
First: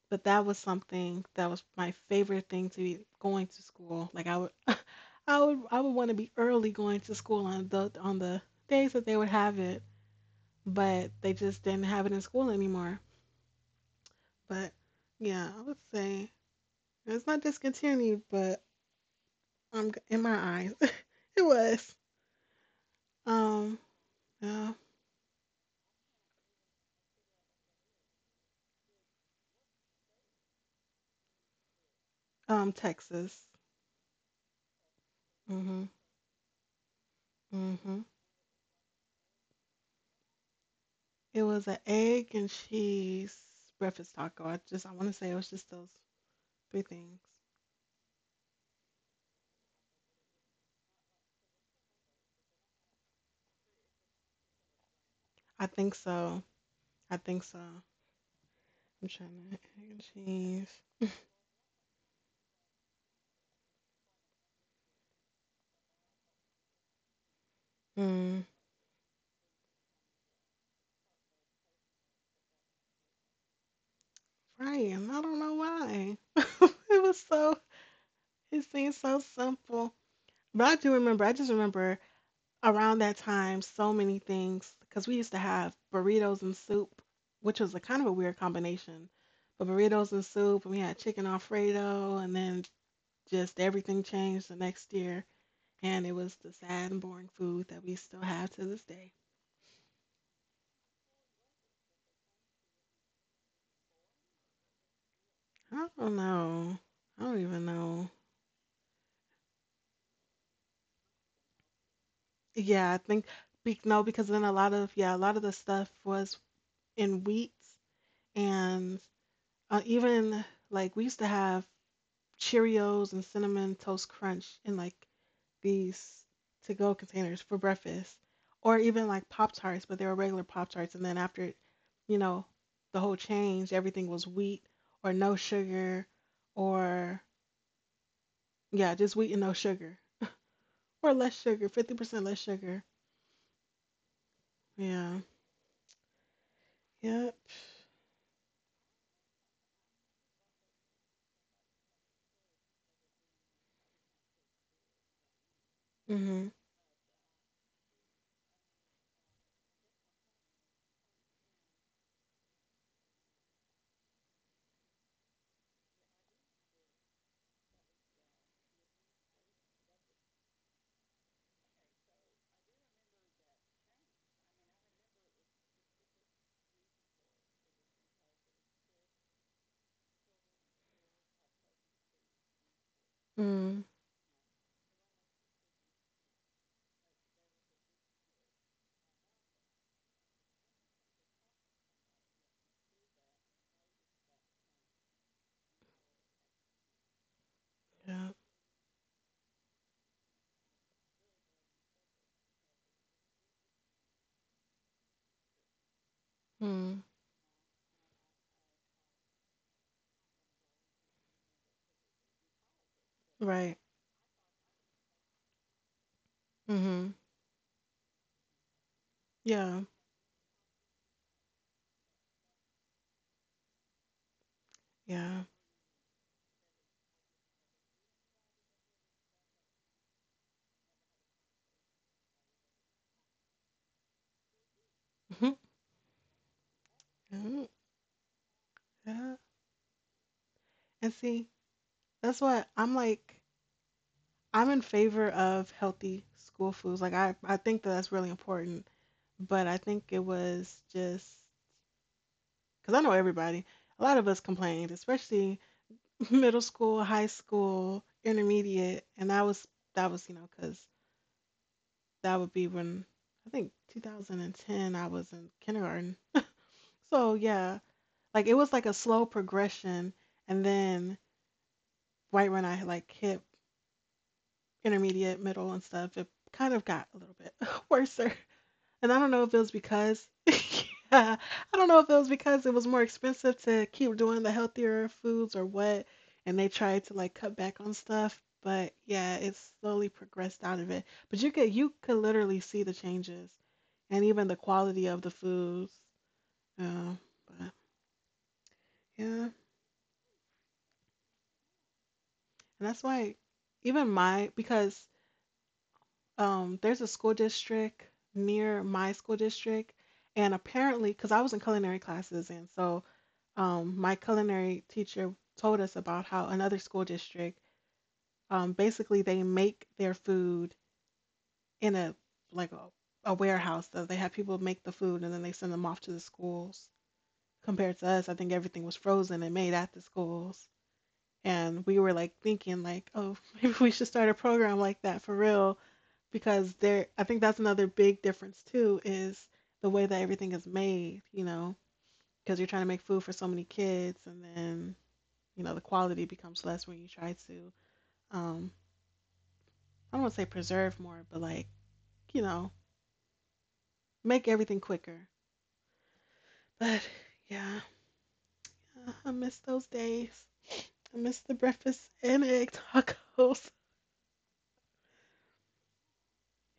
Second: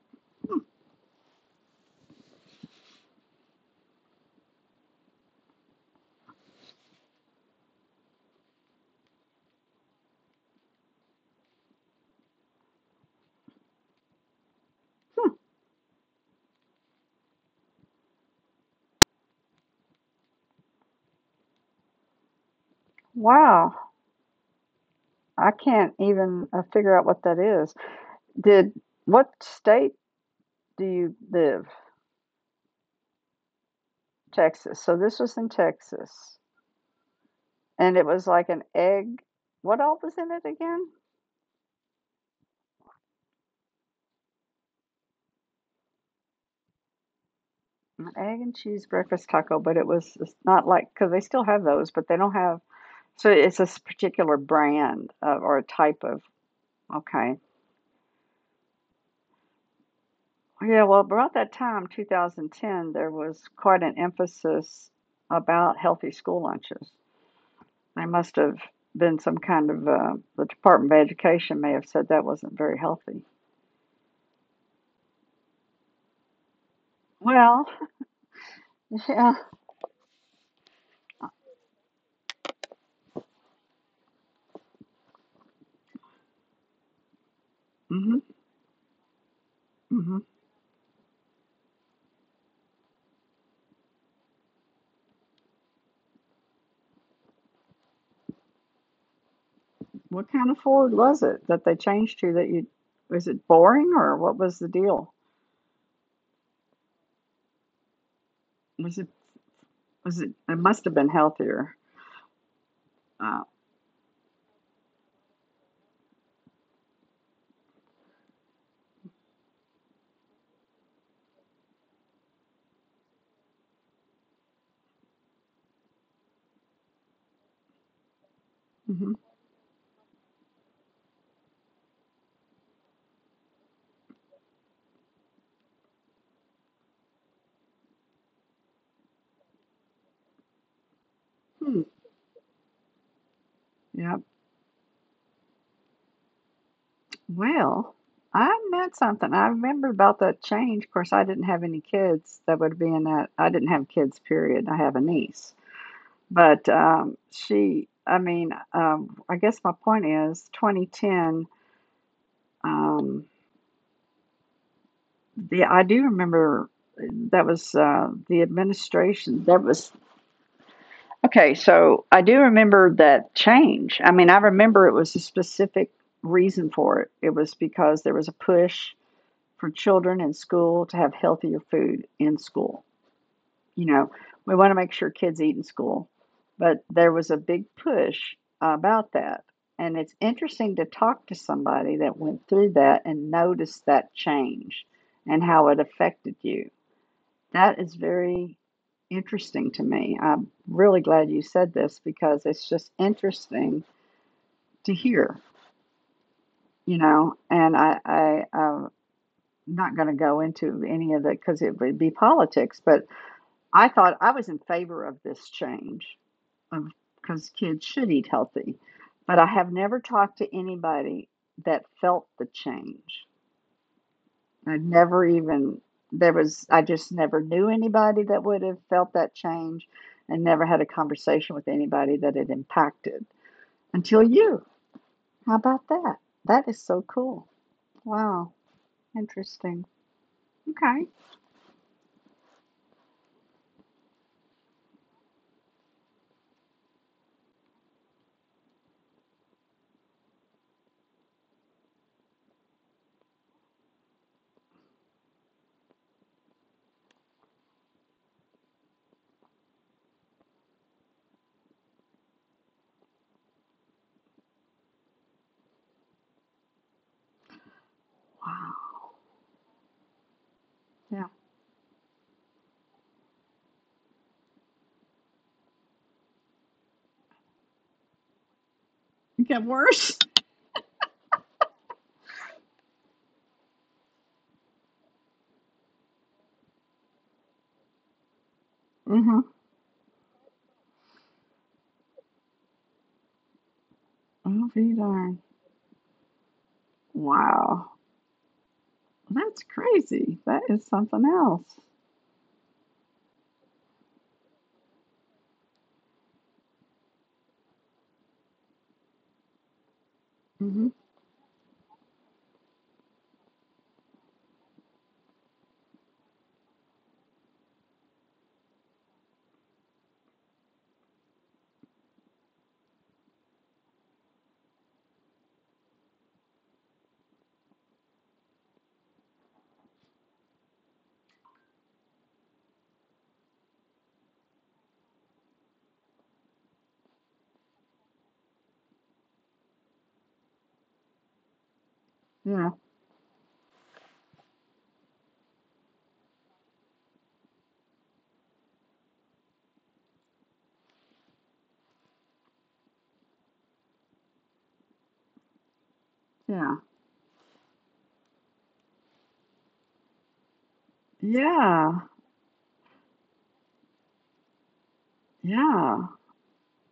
Speaker 1: But that was
Speaker 2: Hmm.
Speaker 1: something that was my favorite thing to be going to school. Like I would, I would want to be early going to school on the days that they would have it, but they just didn't have it in school anymore. But yeah, I would say it's not discontinued, but in my eyes, it was.
Speaker 2: Wow,
Speaker 1: Um, yeah,
Speaker 2: I can't even figure out what that is. Did what state? Do you live?
Speaker 1: Texas.
Speaker 2: Texas. So this was in
Speaker 1: Mhm,
Speaker 2: Texas. And it
Speaker 1: mhm.
Speaker 2: was like an egg. What all was in it again?
Speaker 1: It was an egg and cheese breakfast taco. I want to say it was just those three things.
Speaker 2: An egg and cheese breakfast taco, but it's not like, because they still have those, but they don't have. So it's this particular brand of, or a
Speaker 1: I think
Speaker 2: type of,
Speaker 1: so. I
Speaker 2: okay.
Speaker 1: think so. I'm trying to egg and cheese.
Speaker 2: Yeah, well, about that time, 2010, there was quite an emphasis about healthy school lunches. They must
Speaker 1: Hmm.
Speaker 2: have been some kind of, the Department of Education may have said that wasn't very healthy.
Speaker 1: Frying. I don't know why. It was so.
Speaker 2: Well,
Speaker 1: It seemed so
Speaker 2: yeah,
Speaker 1: simple. But I do remember. I just remember around that time, so many things because we used to have burritos and soup, which was a kind of
Speaker 2: hmm
Speaker 1: a weird combination. But
Speaker 2: hmm.
Speaker 1: burritos and soup, and we had chicken Alfredo, and then just everything changed the next year. And it was the sad and boring food that we still have to this day.
Speaker 2: What kind of Ford was it that they changed to that you was it boring or what was the deal?
Speaker 1: I don't know. I don't even know.
Speaker 2: Was it was it it must have been healthier.
Speaker 1: Yeah, I think
Speaker 2: Uh,
Speaker 1: no, because then a lot of yeah, a lot of the stuff was in wheats, and even like we used to have Cheerios and cinnamon toast crunch in like these to-go containers for breakfast, or
Speaker 2: hmm.
Speaker 1: even like Pop Tarts, but they were regular Pop Tarts. And then after, you know, the whole change, everything was wheat or no sugar, or yeah, just wheat and no sugar, or less sugar,
Speaker 2: Hmm.
Speaker 1: 50% less sugar.
Speaker 2: Yep.
Speaker 1: Yeah. Yep.
Speaker 2: Well, I meant something. I remember about that change. Of course, I didn't have any kids that would be in that. I didn't have kids, period. I have a niece.
Speaker 1: Mhm.
Speaker 2: But she, I mean, I guess my point is 2010, um, yeah, I do remember that was the administration. That was okay. So I do remember that change. I mean, I remember it was a specific reason for it. It was because there was a push for children in school to have healthier food in school. You
Speaker 1: Mm.
Speaker 2: know, we want to make sure kids eat in school, but there was a big push about that. And it's interesting to talk to somebody that went through that and noticed that change and how it affected you that is
Speaker 1: Yeah.
Speaker 2: very interesting to me. I'm really glad you said this because it's just interesting to hear, you
Speaker 1: Mm.
Speaker 2: know. And I'm not going to go into any of the because it would be politics. But
Speaker 1: Right.
Speaker 2: I thought I was in favor of this change
Speaker 1: Mhm.
Speaker 2: because kids should eat healthy, but I have
Speaker 1: Yeah.
Speaker 2: never talked to anybody that felt the change. I never
Speaker 1: Yeah.
Speaker 2: even there was I just never knew anybody that would have felt that change and never had a conversation with anybody that it impacted until you. How
Speaker 1: Mhm.
Speaker 2: about that? That is so cool.
Speaker 1: Mm.
Speaker 2: Wow.
Speaker 1: Yeah.
Speaker 2: Interesting. Okay.
Speaker 1: And see, that's what I'm like. I'm in favor of healthy school foods. Like I think that that's really important. But I think it was just because I know everybody. A lot of us complained, especially middle school, high school, intermediate, and that was because that would be when I think 2010 I was in kindergarten. So yeah, like it was like
Speaker 2: Wow.
Speaker 1: a slow progression, and
Speaker 2: Yeah.
Speaker 1: then right when I like hit intermediate, middle, and stuff, it kind of got a little bit worser. And I don't
Speaker 2: It
Speaker 1: know if
Speaker 2: got
Speaker 1: it was
Speaker 2: worse.
Speaker 1: because yeah, I don't know if it was because it was more expensive to keep doing the healthier foods or what, and they tried to like cut back on stuff, but
Speaker 2: Mm-hmm.
Speaker 1: yeah, it slowly progressed out of it. But you could literally see the changes and even the
Speaker 2: Oh, be
Speaker 1: quality of the
Speaker 2: darn.
Speaker 1: foods. Um, but
Speaker 2: Wow.
Speaker 1: yeah, and
Speaker 2: That's crazy. That is something else.
Speaker 1: that's why even my because there's a school district near my school district and
Speaker 2: Mm-hmm.
Speaker 1: apparently because I was in culinary classes and so my culinary teacher told us about how another school district basically they make their food in like a, a warehouse, so they have people make the food and then they send them off to the schools compared to us. I think everything was frozen and made at the schools, and we were like thinking like, oh, maybe we should start a program like that for real, because there, I think that's another big difference too, is the way that everything is made, you know, because
Speaker 2: Yeah.
Speaker 1: you're trying to make food for so many kids, and then you know the quality becomes less when you try to um I don't want to say preserve more, but like, you know, make everything quicker.
Speaker 2: Yeah.
Speaker 1: But yeah, yeah, I miss those days. I miss the
Speaker 2: Yeah.
Speaker 1: breakfast and egg tacos.
Speaker 2: Yeah.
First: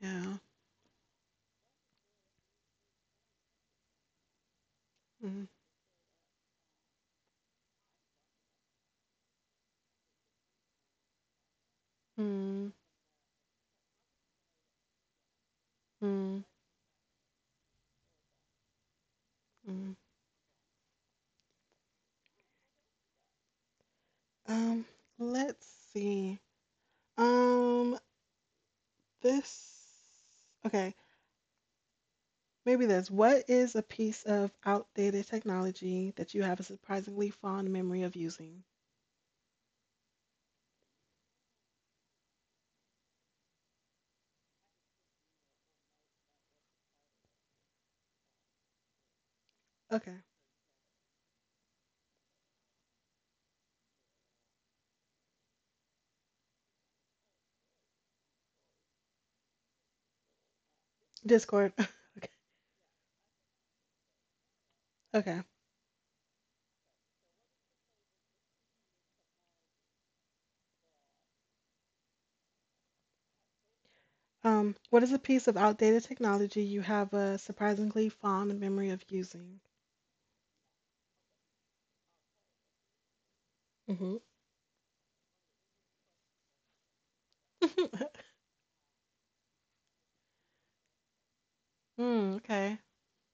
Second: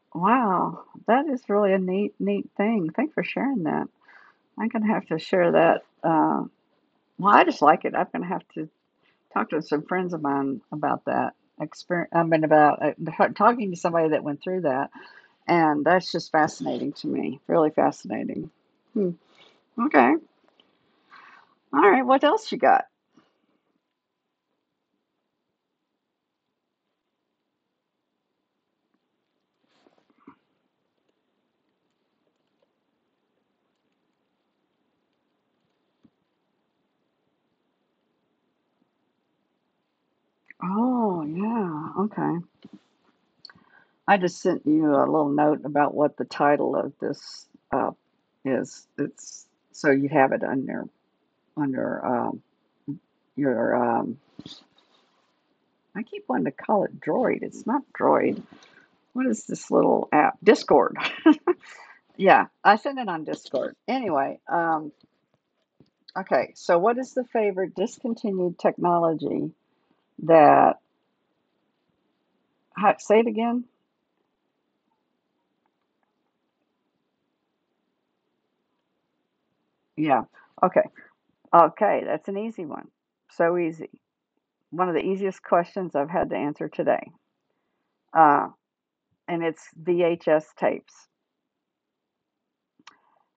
Speaker 1: Yeah.
Speaker 2: Wow, that is really a neat, neat thing. Thanks for sharing that. I'm gonna have to
Speaker 1: Mm,
Speaker 2: share that. Well, I just like it. I'm gonna have to talk to some friends of mine about that experience. I mean,
Speaker 1: mm,
Speaker 2: about talking to somebody that went through that, and that's just
Speaker 1: mm,
Speaker 2: fascinating to me. Really fascinating. Hmm.
Speaker 1: mm.
Speaker 2: Okay. All right. What else you got?
Speaker 1: Um, let's see. Um, this. Okay, maybe this. What is a piece of outdated technology that you have a surprisingly fond memory of using?
Speaker 2: Oh, yeah. Okay. I just sent you a little note about what the title of this uh, is. It's so you
Speaker 1: Okay,
Speaker 2: have it on your on your. um, your um I keep wanting to call it Droid. It's not Droid. What is this little app? Discord.
Speaker 1: Discord. Okay.
Speaker 2: Yeah, I send it on Discord. Anyway,
Speaker 1: Okay.
Speaker 2: okay, so what is the favorite discontinued technology that say it again?
Speaker 1: What is a piece of outdated technology you have a surprisingly fond memory of using?
Speaker 2: Yeah. Okay. Okay, that's an easy one. So easy.
Speaker 1: Hmm.
Speaker 2: One of the easiest questions I've had to answer today. Uh and it's VHS tapes.
Speaker 1: Mm, okay.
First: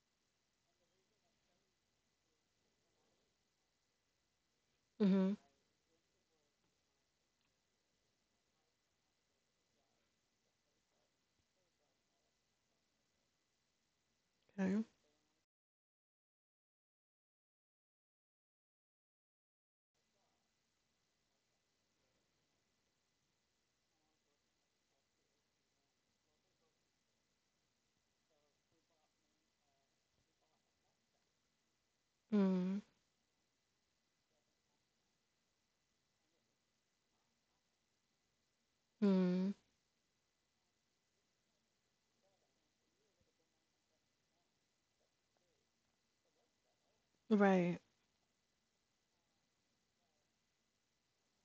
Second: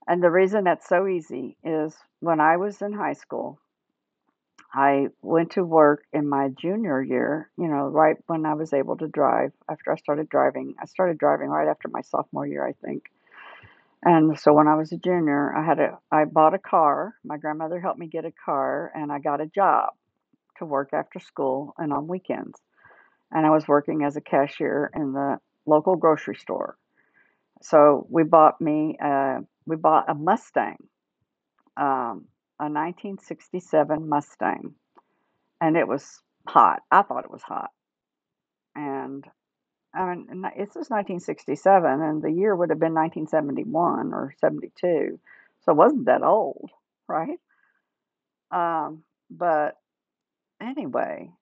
Speaker 2: And the reason that's so easy is when I was in high school, I
Speaker 1: Mm-hmm.
Speaker 2: went to work in my junior year, you know, right when I was able to drive, after I started driving. I started driving right after my sophomore year, I think. And so when I
Speaker 1: Okay.
Speaker 2: was a junior, I bought a car. My grandmother helped me get a car and I got a job to work after school and on weekends. And I was working as a cashier in the local grocery store. So we bought a Mustang, um, a
Speaker 1: Mm,
Speaker 2: 1967 Mustang, and it was hot. I thought it was hot. And,
Speaker 1: mm,
Speaker 2: I mean, and it says 1967, and the year would have been 1971 or 72, so it wasn't that old, right?
Speaker 1: right.
Speaker 2: Um, but anyway,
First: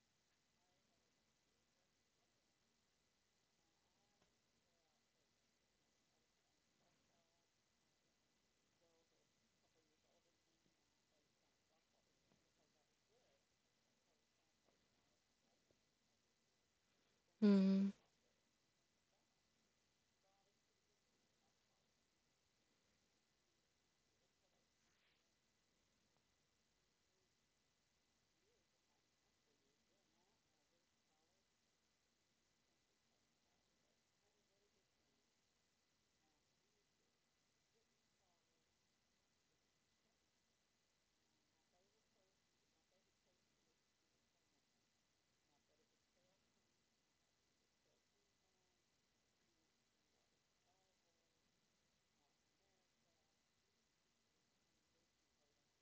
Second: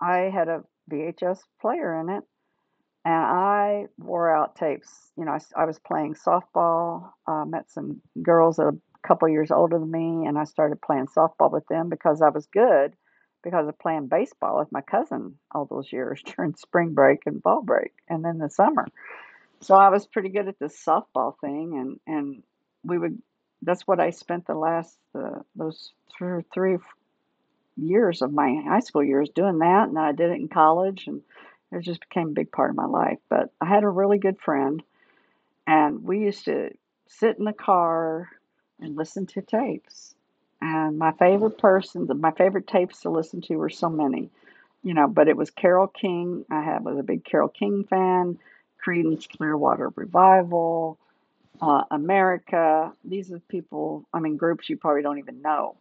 Speaker 2: I had a VHS player in it, and I wore out tapes. You know, I was playing softball, met some girls that are a couple years older than me, and I started playing softball with them because I was good because of playing baseball with my cousin all those years during spring break and fall
Speaker 1: Mm,
Speaker 2: break, and then the summer. So I was pretty good at this softball thing, and we would. That's what I spent the last those three years of my high school years doing that, and I did it in college, and it just became a big part of my life. But I had a really good friend and we used to sit in the car and listen to tapes. And my favorite person, my favorite tapes to listen to were so many, you know, but it was Carol King. Was a big Carol King fan, Creedence Clearwater Revival, America. These are people, I mean, groups you probably don't even know.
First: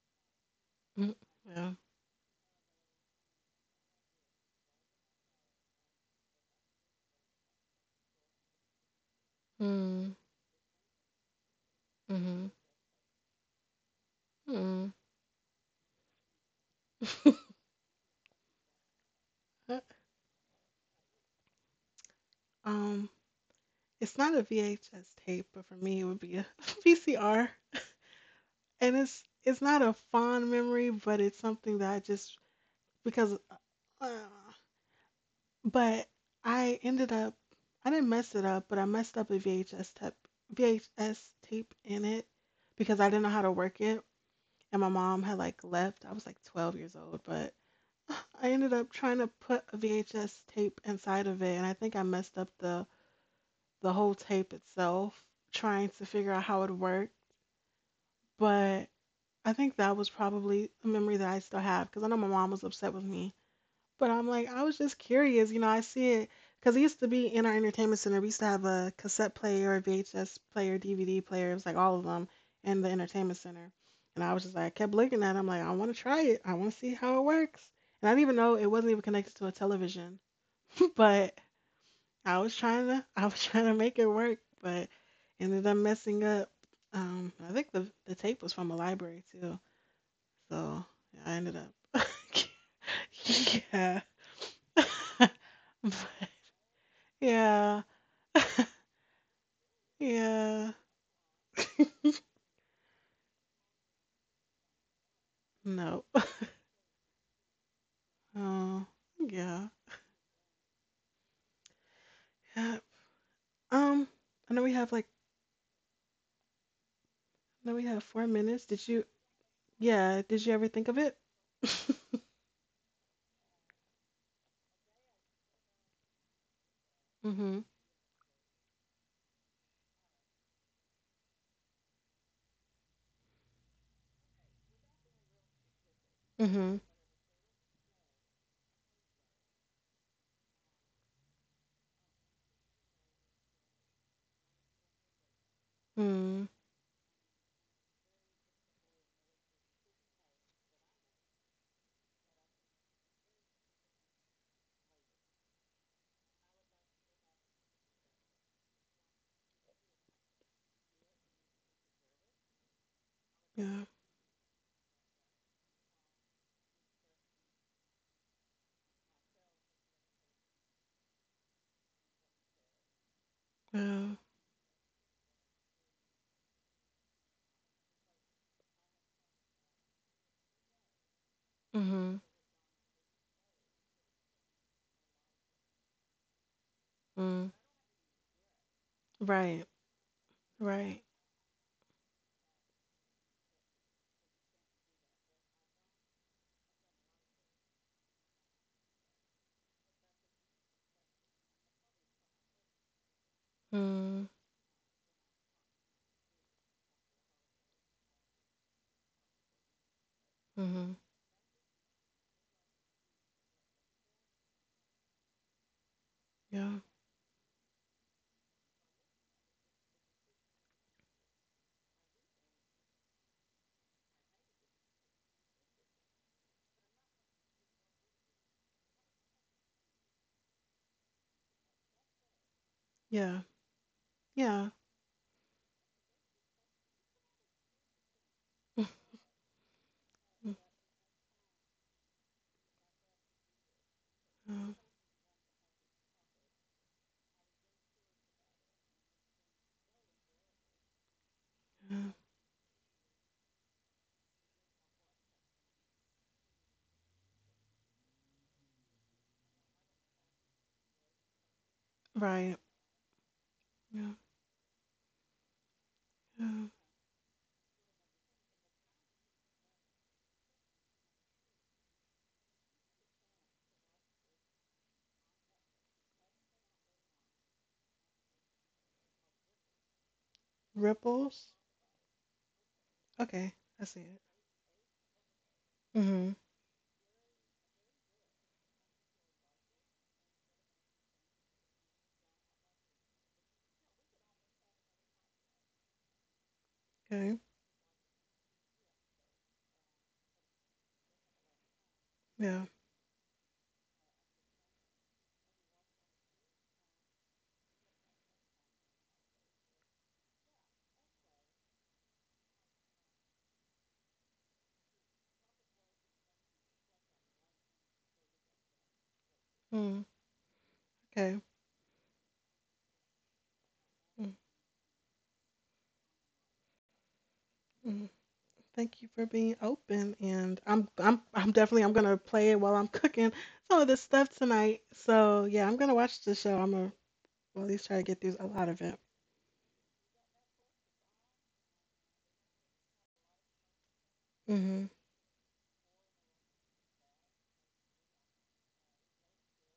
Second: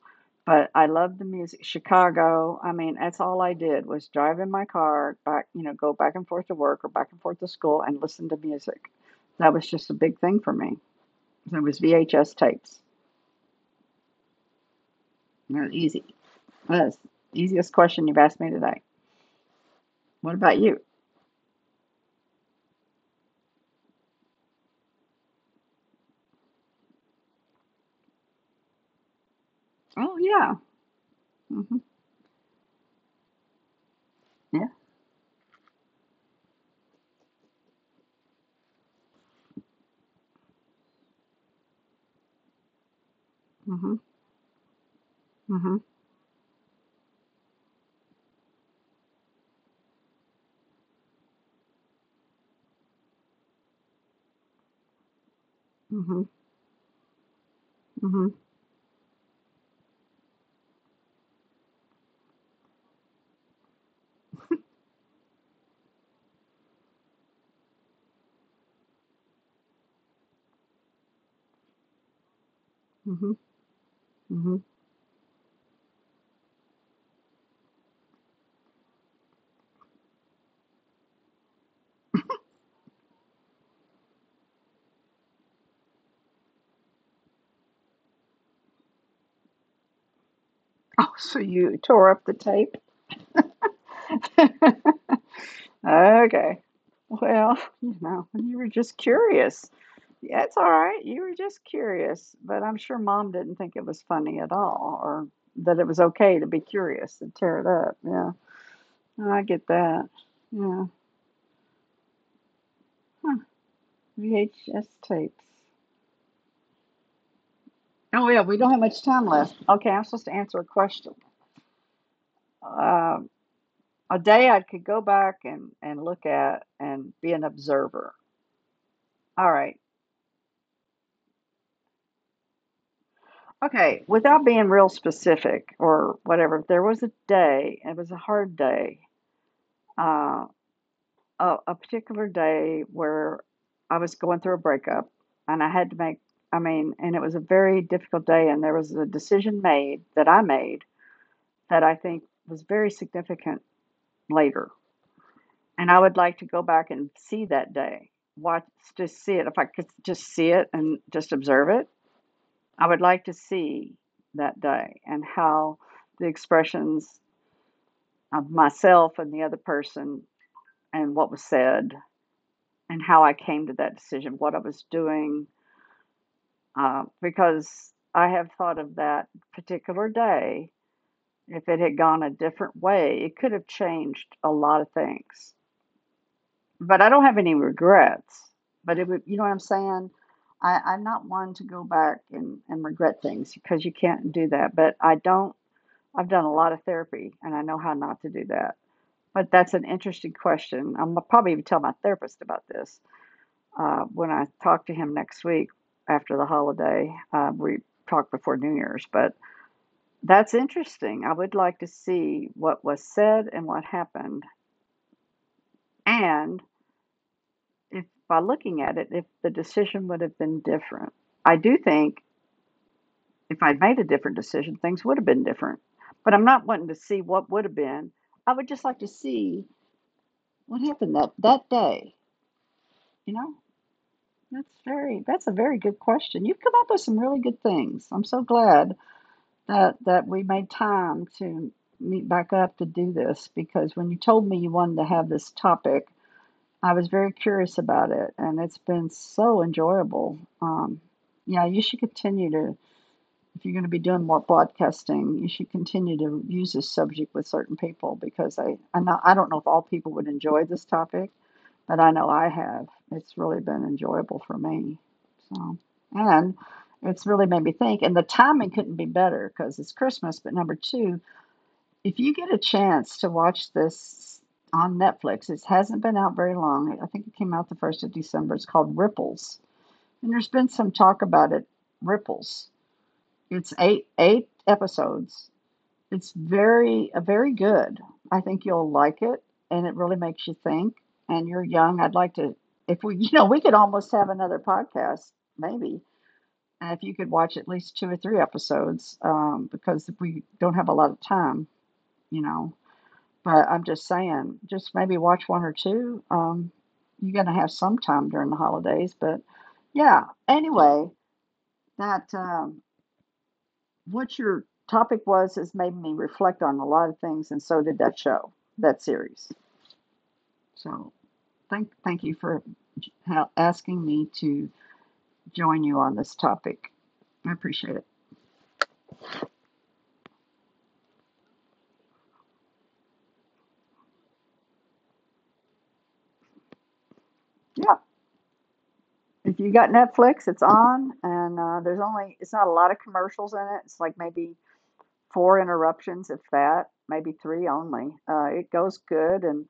Speaker 2: But I
Speaker 1: mm,
Speaker 2: love the music.
Speaker 1: yeah.
Speaker 2: Chicago, I mean, that's all I did was drive in my car, back, you know, go back and forth to work or back and forth to school and listen to music. That was just a
Speaker 1: Mm,
Speaker 2: big thing for me. It was VHS
Speaker 1: mm-hmm.
Speaker 2: tapes.
Speaker 1: Mm.
Speaker 2: It was easy. That's the easiest question you've asked me today.
Speaker 1: Uh,
Speaker 2: What about you?
Speaker 1: Um, it's not a VHS tape, but for me it would be a VCR. And it's not a
Speaker 2: Oh,
Speaker 1: fond
Speaker 2: yeah.
Speaker 1: memory, but it's
Speaker 2: Hmm.
Speaker 1: something that I just because uh,
Speaker 2: Yeah.
Speaker 1: but I ended up, I didn't mess it up, but I messed up a VHS tape in it because I didn't know how to work
Speaker 2: Hmm.
Speaker 1: it. And my mom had like
Speaker 2: Hmm.
Speaker 1: left. I was like 12 years old, but I ended up trying to put a VHS tape inside of it. And I think I messed up the whole tape itself, trying to
Speaker 2: Hmm.
Speaker 1: figure out how it worked.
Speaker 2: Hmm.
Speaker 1: But I think that was probably a memory that I still have because I know my mom was upset with me. But I'm like, I was just curious, you know, I see it because it used to be in our entertainment center. We used to have a cassette player, a VHS player, DVD player. It was like all of them in the
Speaker 2: Hmm.
Speaker 1: entertainment center. And I was just
Speaker 2: Hmm.
Speaker 1: like, I kept looking at it. I'm like, I want to try it. I want to see how it works. And I didn't even know it wasn't even connected to a television. But I was trying to, I was trying to make it work, but ended up messing up. I think the tape was from a library too. So
Speaker 2: Oh,
Speaker 1: yeah, I
Speaker 2: so
Speaker 1: ended
Speaker 2: you
Speaker 1: up,
Speaker 2: tore up the tape.
Speaker 1: yeah.
Speaker 2: Okay. Well,
Speaker 1: Yeah.
Speaker 2: you know, you were just curious. Yeah, it's all
Speaker 1: Yeah.
Speaker 2: right. You were just curious, but I'm sure mom didn't think it was funny at all or that it was
Speaker 1: No.
Speaker 2: okay to be curious and tear it up. Yeah,
Speaker 1: Oh,
Speaker 2: I
Speaker 1: yeah.
Speaker 2: get that. Yeah.
Speaker 1: Yeah.
Speaker 2: Huh.
Speaker 1: Um, I know we have like,
Speaker 2: VHS tapes.
Speaker 1: I know we have four
Speaker 2: Oh, yeah,
Speaker 1: minutes.
Speaker 2: we
Speaker 1: Did
Speaker 2: don't have
Speaker 1: you,
Speaker 2: much time left. Okay,
Speaker 1: yeah,
Speaker 2: I'm
Speaker 1: did
Speaker 2: supposed
Speaker 1: you
Speaker 2: to
Speaker 1: ever
Speaker 2: answer a
Speaker 1: think of it?
Speaker 2: question. Um, a day I could go back and look at and be
Speaker 1: Mm-hmm.
Speaker 2: an observer. All right. Okay, without being real specific or
Speaker 1: Mm-hmm.
Speaker 2: whatever, there was a day, it was a hard day, uh, a particular day where I was going through a breakup and I had to make,
Speaker 1: Mm.
Speaker 2: I mean, and it was a very difficult day. And there was a decision made that I think was very significant later. And I would like to go back and see that day, watch, just see it, if I could just see it and just observe it. I would like to
Speaker 1: Yeah.
Speaker 2: see that day and how the expressions of myself and the other person and what was said and how I came to that
Speaker 1: Yeah.
Speaker 2: decision, what I was doing, because I have thought of that particular day. If it had
Speaker 1: Mm-hmm.
Speaker 2: gone a different way, it could have changed a lot of things. But I don't have
Speaker 1: Mm.
Speaker 2: any regrets. But it would, you know what I'm
Speaker 1: Right.
Speaker 2: saying?
Speaker 1: Right.
Speaker 2: I'm not one to go back and, regret things because you can't do that. But I don't I've done a lot of therapy and I know how not to do that. But that's an interesting question. I'm gonna probably even tell my therapist about this
Speaker 1: Mm.
Speaker 2: when I talk to him next week after the holiday. We talk before New Year's, but that's
Speaker 1: Mm-hmm.
Speaker 2: interesting. I would like to see what was said and what happened, and
Speaker 1: Yeah.
Speaker 2: if by looking at it, if the decision would have been different. I do think if I'd made a different decision, things would have been different. But I'm not wanting to see what would have been. I would just like to see what happened that day? You
Speaker 1: Yeah.
Speaker 2: know,
Speaker 1: Yeah.
Speaker 2: that's a very good question. You've come up with some really good things. I'm so
Speaker 1: Mm,
Speaker 2: glad that we
Speaker 1: mm,
Speaker 2: made time to meet back up to do this because when you told me
Speaker 1: mm,
Speaker 2: you wanted to have this topic, I was very curious about it, and it's been so enjoyable. Yeah, you should
Speaker 1: mm.
Speaker 2: continue to if you're going to be doing more broadcasting, you should continue to use this subject with certain people because I don't know if all people would enjoy this topic but I know I
Speaker 1: Right.
Speaker 2: have. It's really been
Speaker 1: Yeah.
Speaker 2: enjoyable for me. So, and
Speaker 1: Yeah.
Speaker 2: it's really made me think. And the timing couldn't be better because it's Christmas. But number two, if you get a chance to watch this on Netflix, it hasn't been out very long. I think it came out the 1st of December. It's called Ripples. And there's been some talk
Speaker 1: Ripples.
Speaker 2: about it, Ripples.
Speaker 1: Okay.
Speaker 2: It's
Speaker 1: I see it.
Speaker 2: eight episodes it's
Speaker 1: Mm-hmm.
Speaker 2: very very good. I think you'll like it, and it really makes you think. And you're young. I'd like to, if we, you know, we could almost have another podcast, maybe. And if you could
Speaker 1: Okay.
Speaker 2: watch at least two or three episodes, because we don't have a lot of time, you
Speaker 1: Yeah.
Speaker 2: know. But I'm just saying, just maybe watch one or two. You're going to have some time during the holidays, but yeah. Anyway, that what your topic was has made me reflect on a lot of things, and so did that show, that series.
Speaker 1: Mm.
Speaker 2: So
Speaker 1: Okay.
Speaker 2: thank you for asking
Speaker 1: Mm.
Speaker 2: me to join you on this topic. I appreciate
Speaker 1: Mm,
Speaker 2: it.
Speaker 1: thank you for being open, and I'm definitely, I'm gonna play it while I'm cooking some of this stuff tonight. So yeah, I'm gonna watch the show. I'm gonna, well, at least try
Speaker 2: Yeah.
Speaker 1: to get through a lot of it.
Speaker 2: If you got Netflix, it's on, and there's only it's not a lot of commercials in it. It's like maybe
Speaker 1: Hmm.
Speaker 2: four interruptions, if that, maybe three only. It goes good, and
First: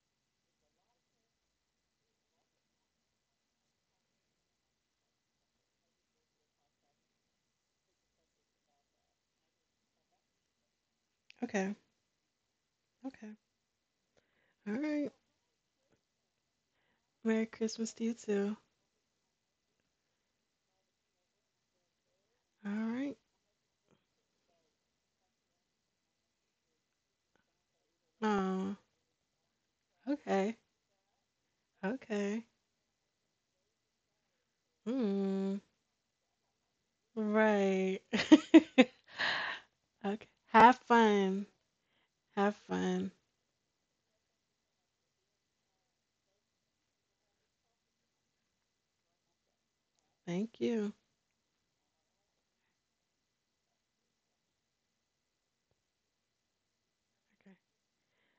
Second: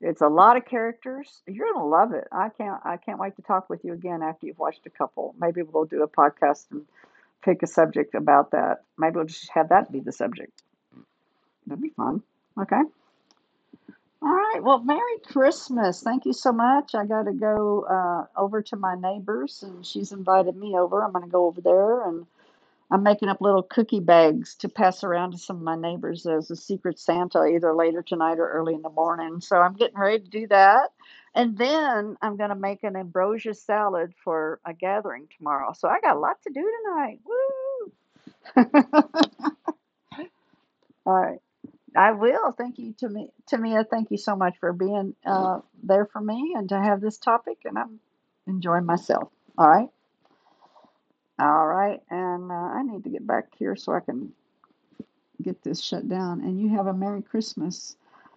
Speaker 2: it's a lot of characters. You're gonna love it. I can't wait to talk with you again after you've watched a couple. Maybe we'll do a podcast and pick a subject about that. Maybe we'll just have that be the subject.
Speaker 1: Okay,
Speaker 2: That'd be fun. Okay.
Speaker 1: okay,
Speaker 2: All right.
Speaker 1: all
Speaker 2: Well,
Speaker 1: right.
Speaker 2: Merry Christmas. Thank you so much. I got to
Speaker 1: Merry
Speaker 2: go
Speaker 1: Christmas to you too.
Speaker 2: over to my neighbor's, and she's invited me over. I'm going to go over there and
Speaker 1: All
Speaker 2: I'm
Speaker 1: right.
Speaker 2: making up little cookie bags to pass around to some of my neighbors as a secret Santa, either later tonight or early
Speaker 1: Oh,
Speaker 2: in the morning. So I'm getting ready to do
Speaker 1: okay,
Speaker 2: that. And then I'm
Speaker 1: okay.
Speaker 2: going to make an ambrosia salad for a gathering
Speaker 1: Hmm.
Speaker 2: tomorrow. So I got a lot to do tonight. Woo!
Speaker 1: Right. Okay. Have
Speaker 2: All right.
Speaker 1: fun.
Speaker 2: I will.
Speaker 1: Have
Speaker 2: Thank you,
Speaker 1: fun.
Speaker 2: Tamia. Thank you so much for being there for me and to have this topic. And I'm enjoying myself. All right.
Speaker 1: Thank you.
Speaker 2: All right. And I need to get back here so I can get this shut down. And you have a Merry
Speaker 1: Okay.
Speaker 2: Christmas